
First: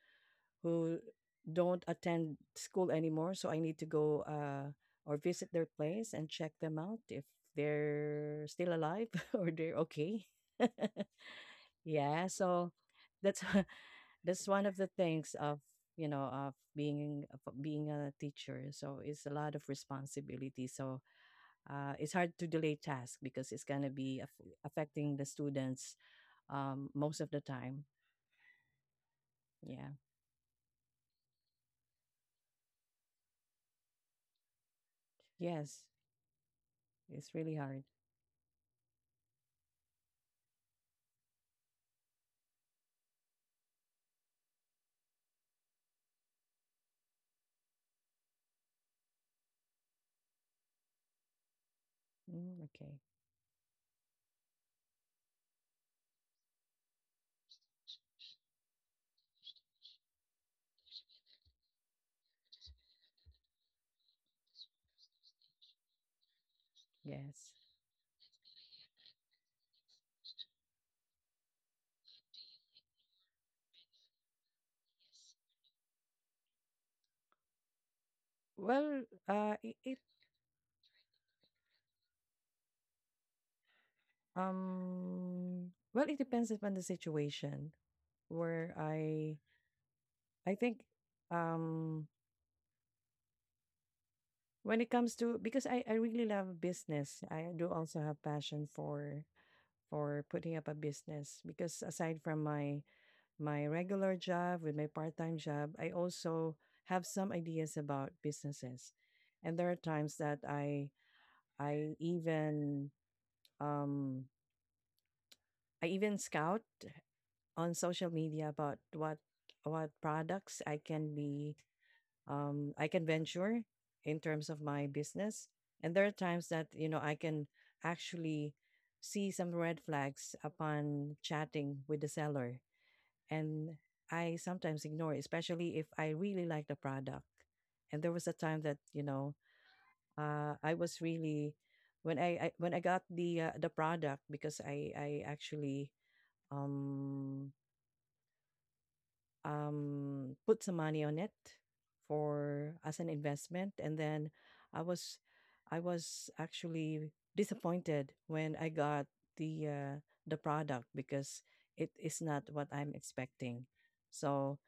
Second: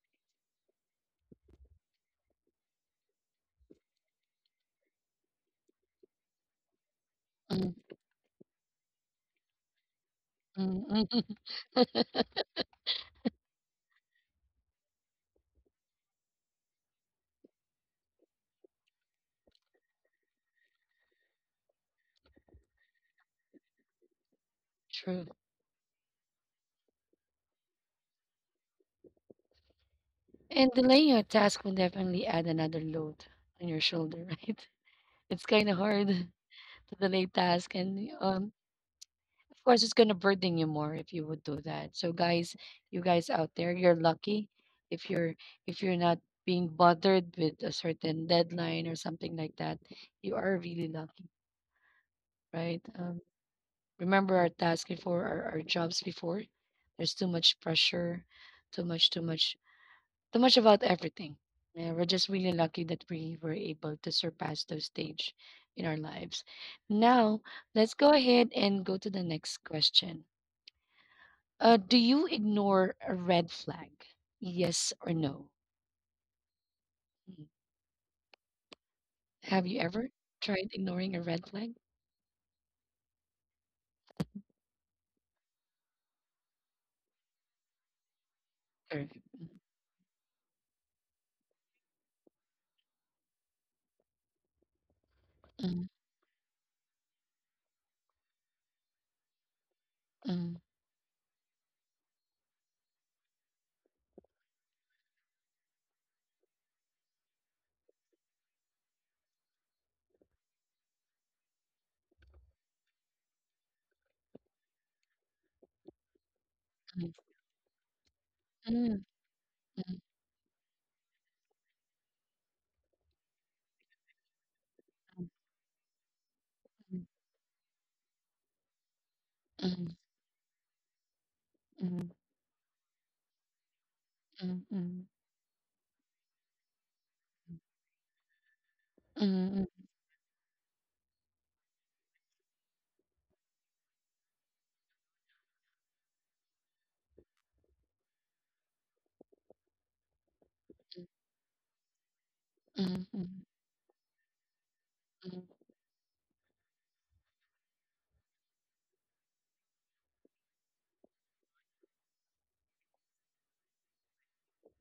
Speaker 2: who don't attend school anymore, so I need to go uh or visit their place and check them out if
Speaker 1: mm,
Speaker 2: they're still alive or they're okay.
Speaker 1: mm, mm.
Speaker 2: Yeah, so that's that's one of the things of you know of being of being a teacher. So it's a lot of responsibility, so uh, it's hard to delay tasks because it's going to be aff affecting
Speaker 1: True.
Speaker 2: the students um, most of the time. Yeah.
Speaker 1: And delaying your task will definitely add another load on your shoulder, right? It's kind of
Speaker 2: Yes.
Speaker 1: hard to delay
Speaker 2: It's really
Speaker 1: task,
Speaker 2: hard.
Speaker 1: and um, of course, it's gonna burden you more if you would do that. So, guys, you guys out there, you're lucky if you're if you're not being bothered with a certain deadline or something like that. You are really lucky,
Speaker 2: Mm,
Speaker 1: right?
Speaker 2: okay.
Speaker 1: Um, remember our task before, our, our jobs before. There's too much pressure, too much, too much. Too much about everything. Yeah, we're just really lucky that we were able to surpass those stage in our lives. Now
Speaker 2: Yes.
Speaker 1: let's go ahead and go to the next question. Ah, do you ignore a red flag? Yes or no? Mm.
Speaker 2: Well,
Speaker 1: Have
Speaker 2: uh,
Speaker 1: you
Speaker 2: it,
Speaker 1: ever
Speaker 2: it
Speaker 1: tried ignoring a red flag?
Speaker 2: um well it depends upon the situation where
Speaker 1: Correct.
Speaker 2: I. I think um when it comes to, because
Speaker 1: Mm,
Speaker 2: I I really love business. I do also have passion for for
Speaker 1: mm,
Speaker 2: putting up a business, because aside from my my regular job, with my part time job, I also have some ideas about businesses. And there are times that I I even um, I even scout
Speaker 1: mm,
Speaker 2: on social media about
Speaker 1: mm,
Speaker 2: what
Speaker 1: mm,
Speaker 2: what products I can be, um, I can venture in terms of my business. And there are times that, you know, I can actually see some
Speaker 1: mm, mm,
Speaker 2: red
Speaker 1: mm,
Speaker 2: flags upon chatting with the seller, and I sometimes
Speaker 1: mm,
Speaker 2: ignore it, especially if I really like the product. And there was a time that, you know,
Speaker 1: mm, mm,
Speaker 2: uh, I was really when I, I when I got the uh, the product, because I I actually um um put some money on it
Speaker 1: mm, mm,
Speaker 2: for
Speaker 1: mm,
Speaker 2: as
Speaker 1: mm,
Speaker 2: an
Speaker 1: mm,
Speaker 2: investment, and then I was, I was actually disappointed when I got the uh, the product because it is not what I'm expecting. So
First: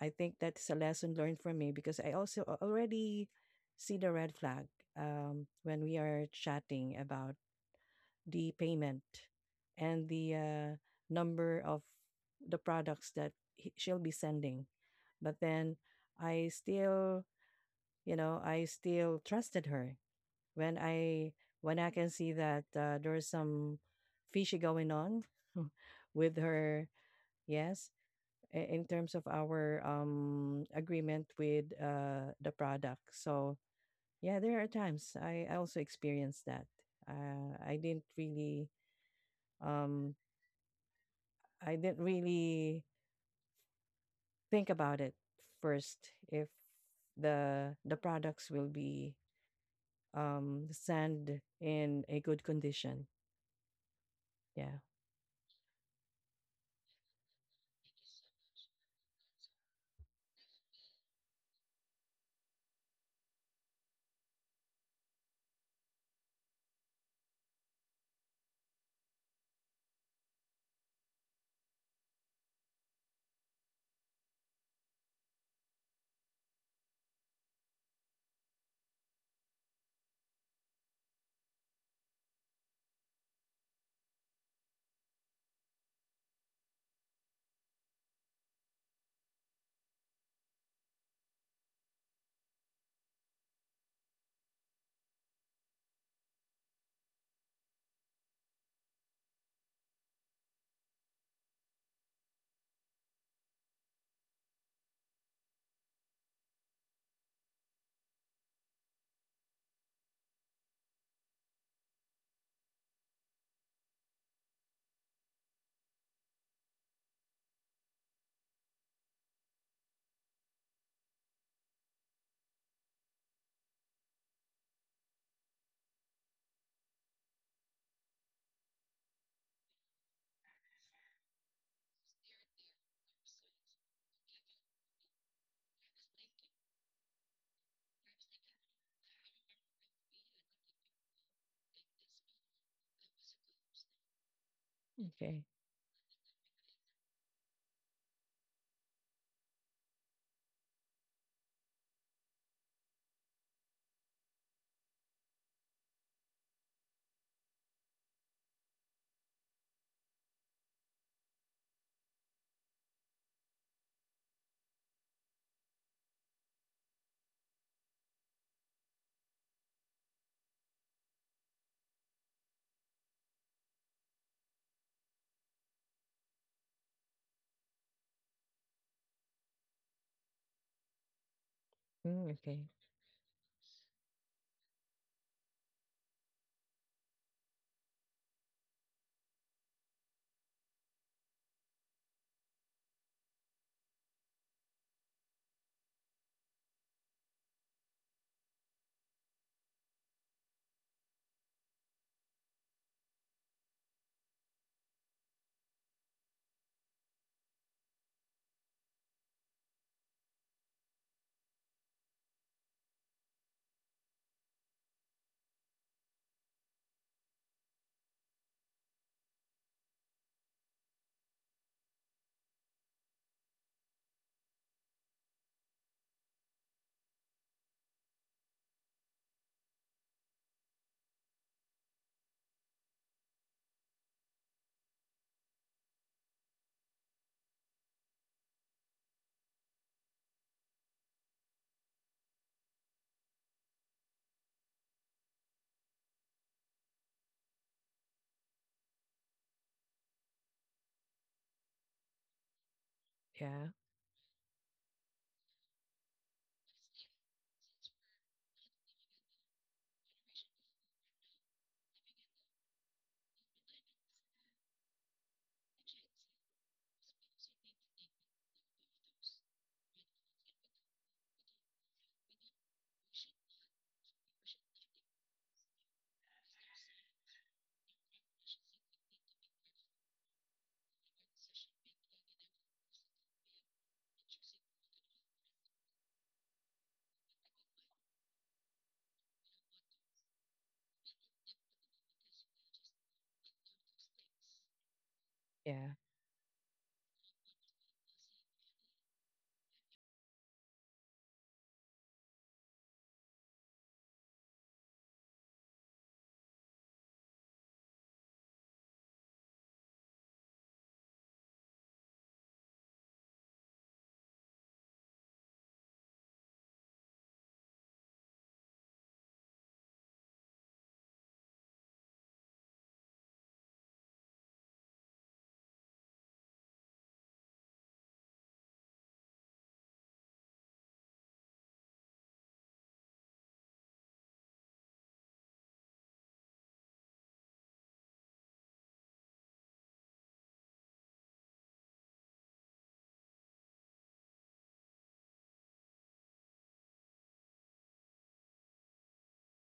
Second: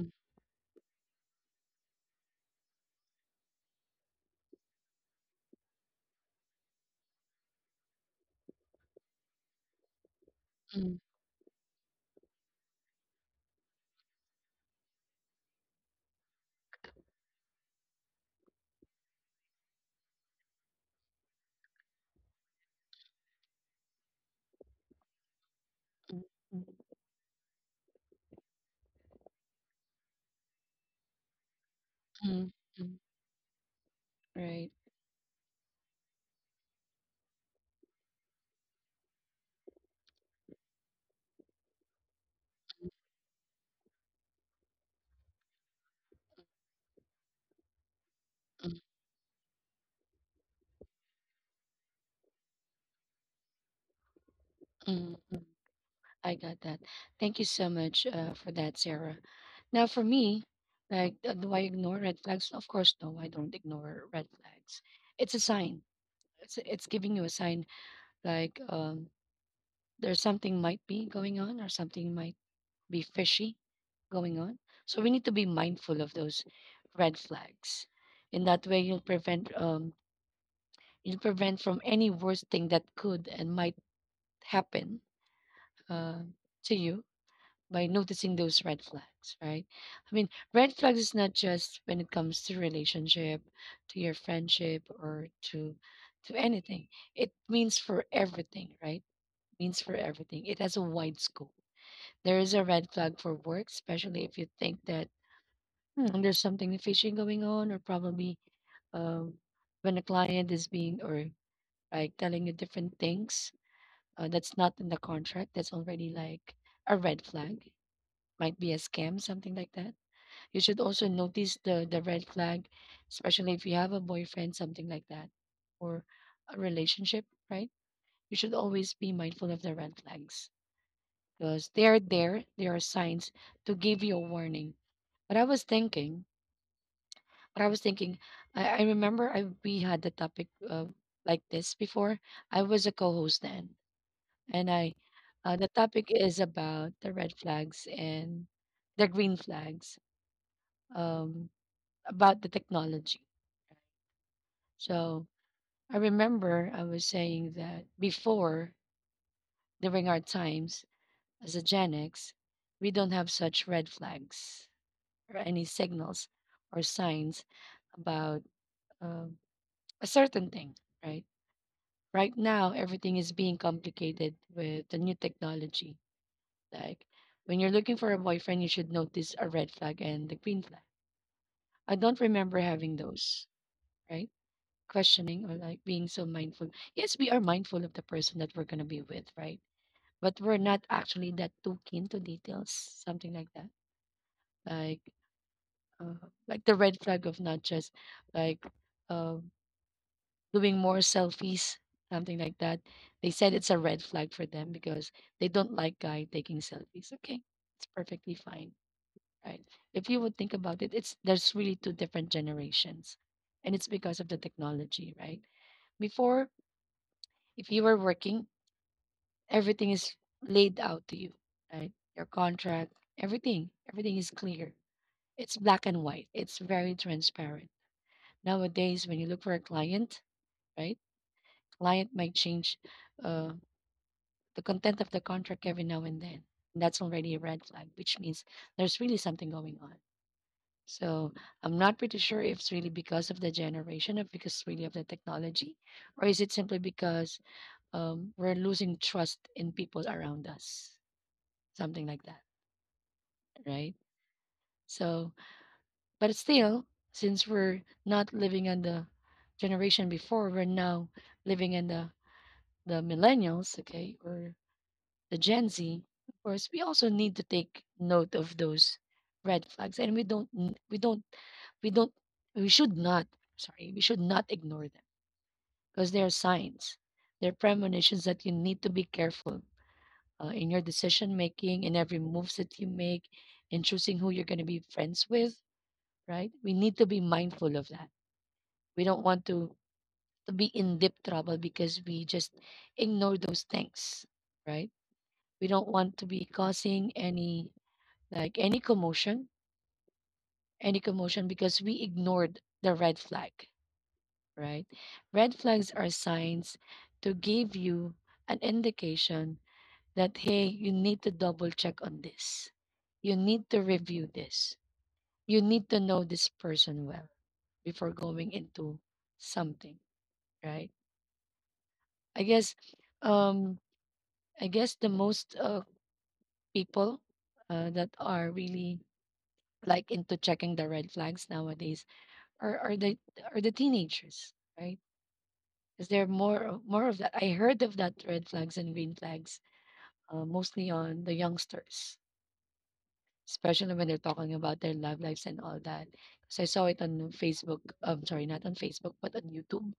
Speaker 2: I think that's a lesson learned from me because I also a- already see the red flag um, when we are chatting about the payment and the uh, number of the products that he, she'll be sending. But then I still, you know, I still trusted her when I, when I can see that uh, there's some fishy going on with
Speaker 1: mm, mm,
Speaker 2: her. Yes, i- in terms of our um agreement with uh the
Speaker 1: mm, mm,
Speaker 2: product. So yeah, there are
Speaker 1: right.
Speaker 2: times I, I also experienced that. Uh, I didn't really um I didn't really think about it first if the the products will
Speaker 1: Mm,
Speaker 2: be, um sand in a good condition. Yeah.
Speaker 1: mm. I got that. Thank you so much uh, for that, Sarah. Now, for me, like, uh, do I ignore red flags? Of course, no, I don't ignore red flags. It's a sign. It's it's giving you a sign, like um, there's something might be going on or something might be fishy going on. So we need to be mindful of those red flags. In that way, you'll prevent um, you'll prevent from any worst thing that could and might happen uh, to you by noticing those red flags, right? I mean, red flags is not just when it comes to relationship, to your friendship, or to to anything. It means for everything, right? Means for everything. It has a wide scope. There is a red flag for work, especially if you think that hmm, there's something fishy going on, or probably um, when a client is being or like telling you different things uh, that's not in the contract. That's already like a red flag. Might be a scam, something like that. You should also notice the the red flag, especially if you have a boyfriend, something like that, or a relationship, right? You should always be mindful of the red flags because they are there. They are signs to give you a warning. But I was thinking, but I was thinking, I, I remember I we had the topic uh, like this before. I was a co-host then, and I uh,
Speaker 2: Okay.
Speaker 1: the topic is about the red flags and the green flags um, about the technology. So I remember I was saying that before, during our times as a Gen X, we don't have such red flags or any signals or signs about um, a certain thing, right? Right now, everything is being complicated with the new technology. Like when you're looking for a boyfriend, you should notice a red flag and the green flag. I don't
Speaker 2: Mm,
Speaker 1: remember
Speaker 2: okay.
Speaker 1: having those, right? Questioning or like being so mindful. Yes, we are mindful of the person that we're going to be with, right? But we're not actually that too keen to details, something like that. Like, uh, like the red flag of not just like uh, doing more selfies, something like that. They said it's a red flag for them because they don't like guy taking selfies. Okay, it's perfectly fine, right? If you would think about it, it's there's really two different generations, and it's because of the technology, right? Before, if you were working, everything is laid out to you, right? Your contract, everything, everything is clear. It's black and white. It's very transparent. Nowadays, when you look for a client, right? Client might change uh, the content of the contract every now and then. That's already a red flag, which means there's really something going on. So I'm not pretty sure if it's really because of the generation or because really of the technology, or is it simply because um, we're losing trust in people around us, something like that.
Speaker 2: Yeah.
Speaker 1: Right? So, but still, since we're not living on the generation before, we're now living in the the millennials, okay, or the Gen Z. Of course, we also need to take note of those red flags, and we don't, n- we don't, we don't, we should not. Sorry, we should not ignore them because they are signs, they're premonitions that you need to be careful uh, in your decision making, in every moves that you make, in choosing who you're going to be friends with, right? We need to be mindful of that. We don't want to, to be in deep trouble because we just ignore those things, right? We don't want
Speaker 2: Yeah.
Speaker 1: to be causing any like any commotion, any commotion because we ignored the red flag, right? Red flags are signs to give you an indication that hey, you need to double check on this. You need to review this. You need to know this person well before going into something, right? I guess, um, I guess the most uh, people uh, that are really like into checking the red flags nowadays are are the are the teenagers, right? Because there are more of- more of that. I heard of that red flags and green flags uh, mostly on the youngsters, especially when they're talking about their love lives and all that. So I saw it on Facebook. Um, sorry, not on Facebook, but on YouTube.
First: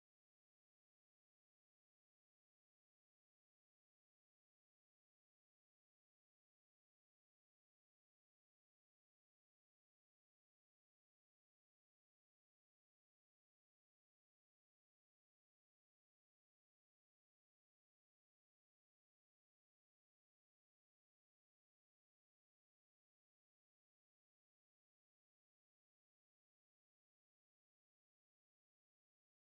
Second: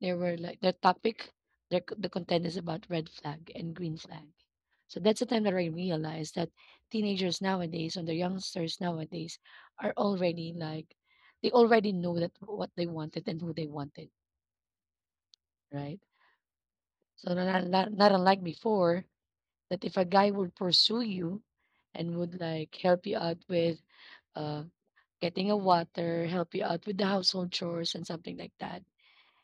Speaker 1: There were like their topic, their c- the content is about red flag and green flag. So that's the time that I realized that teenagers nowadays and the youngsters nowadays are already like they already know that what they wanted and who they wanted, right? So not not, not unlike before that if a guy would pursue you and would like help you out with uh, getting a water, help you out with the household chores and something like that.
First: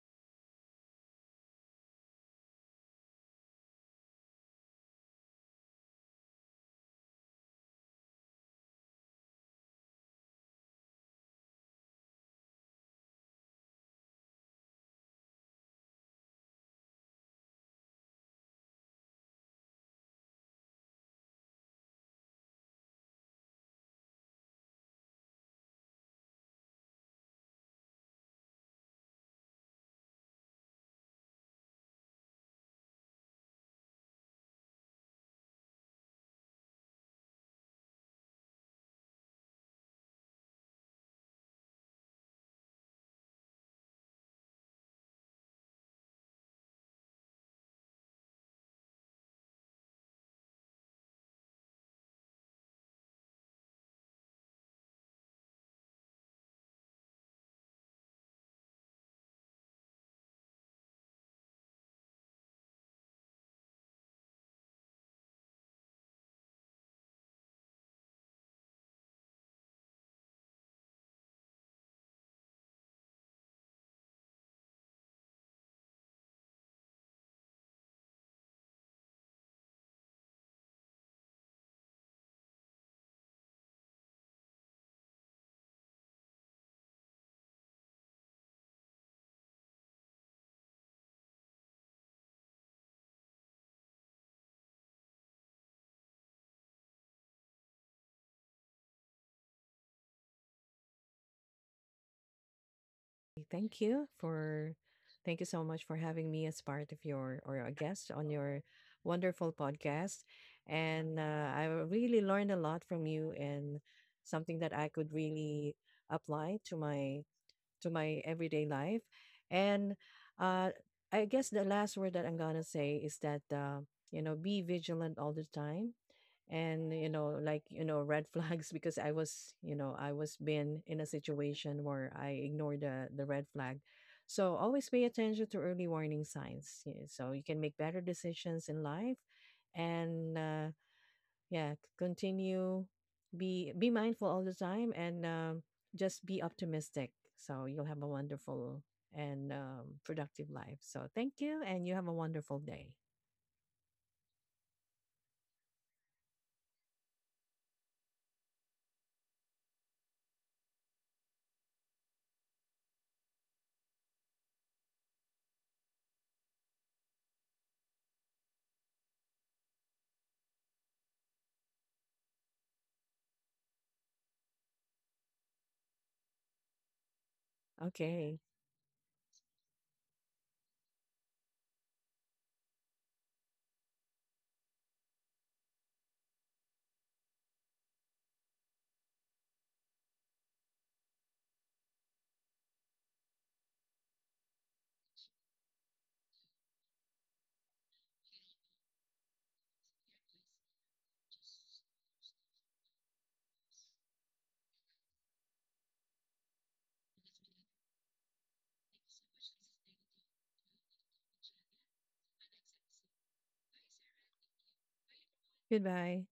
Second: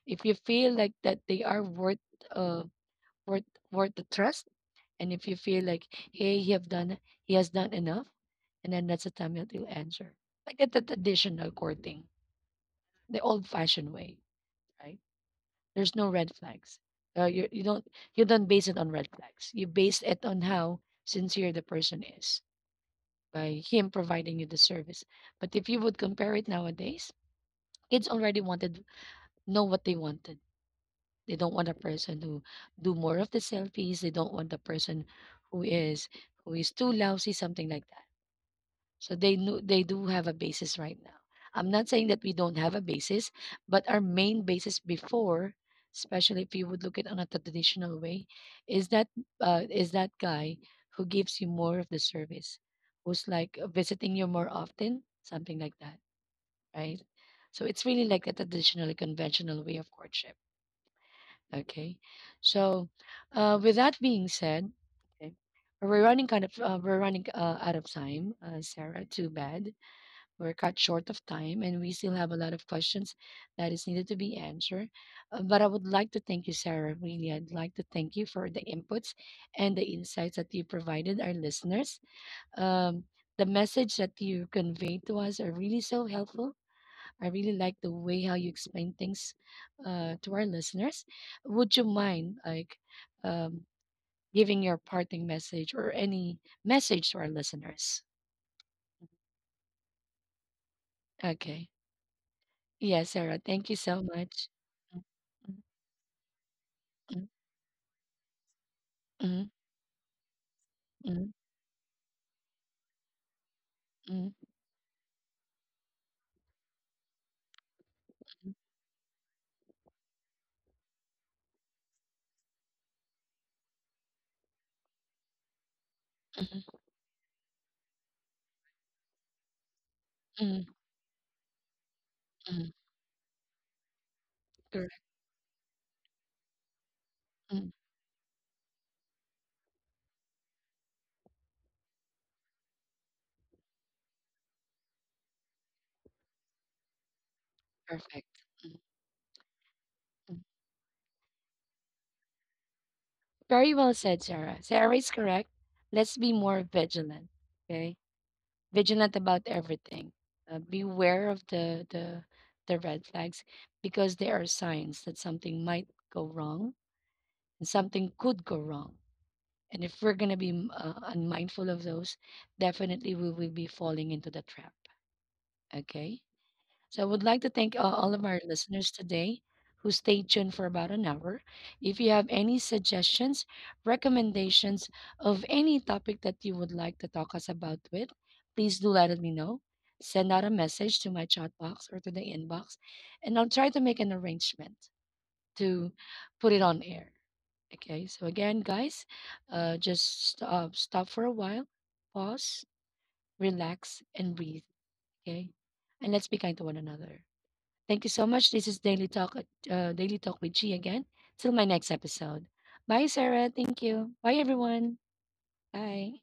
Speaker 1: If you feel like that they are worth uh, worth worth the trust. And if you feel like, hey, he have done he has done enough, and then that's the time that you answer. Like at the traditional courting, the old fashioned way, right? There's no red flags. Uh, you you don't you don't base it on red flags. You base it on how sincere the person is by him providing you the service. But if you would compare it nowadays, kids already wanted know what they wanted. They don't want a person who do more of the selfies. They don't want the person who is who is too lousy, something like that. So they know they do have a basis right now. I'm not saying that we don't have a basis, but our main basis before, especially if you would look at on a traditional way, is that uh, is that guy who gives you more of the service, who's like uh, visiting you more often, something like that, right? So it's really like a traditional, conventional way of courtship. Okay. So, uh, with that being said, okay, we're running kind of uh, we're running uh, out of time, uh, Sarah. Too bad we're cut short of time, and we still have a lot of questions that is needed to be answered. Uh, but I would like to thank you, Sarah. Really, I'd like to thank you for the inputs and the insights that you provided our listeners. Um, the message that you conveyed to us are really so helpful. I really like the way how you explain things uh, to our listeners. Would you mind like um, giving your parting message or any message to our listeners? Okay. Yeah, Sarah, thank you
Speaker 2: Thank
Speaker 1: so
Speaker 2: you
Speaker 1: much.
Speaker 2: for
Speaker 1: Mm,
Speaker 2: thank you so much for having me as part of your or a guest on your
Speaker 1: mm,
Speaker 2: wonderful podcast. And
Speaker 1: mm,
Speaker 2: uh, I really learned a lot from you, and
Speaker 1: mm,
Speaker 2: something that I could really apply to my, to my
Speaker 1: mm,
Speaker 2: everyday life. And uh, I guess the last word that I'm gonna say is that, uh, you know, be vigilant all the time,
Speaker 1: mm,
Speaker 2: and you know, like, you know, red flags, because I was, you know, I was
Speaker 1: mm,
Speaker 2: been in a situation where I
Speaker 1: mm,
Speaker 2: ignored the the red flag. So always
Speaker 1: correct.
Speaker 2: pay attention to early warning signs, yeah, so you can
Speaker 1: Mm,
Speaker 2: make better decisions in life. And uh, yeah, c- continue, be be mindful all the time, and um, just be optimistic, so you'll have a
Speaker 1: perfect.
Speaker 2: wonderful
Speaker 1: Mm,
Speaker 2: and, um,
Speaker 1: mm.
Speaker 2: productive life. So thank you, and you have a wonderful day.
Speaker 1: Very well said, Sarah. Sarah is correct. Let's be more vigilant. Okay, vigilant about everything. Uh, beware of the, the the red flags because they are signs that something might go wrong and something could go wrong. And if we're gonna be m- uh, unmindful of those, definitely we will be falling into the trap. Okay. So I would like to thank uh, all of
Speaker 2: Okay,
Speaker 1: our listeners today who stayed tuned for about an hour. If you have any suggestions, recommendations of any topic that you would like to talk us about with, please do let me know. Send out a message to my chat box or to the inbox, and I'll try to make an arrangement to put it on air. Okay, so again, guys, uh, just st- uh, stop for a while, pause, relax, and breathe. Okay, and let's be kind to one another. Thank you so much. This is Daily Talk, uh, Daily Talk with G again. Till my next episode. Bye, Sarah. Thank you. Bye, everyone.
Speaker 2: goodbye.
Speaker 1: Bye.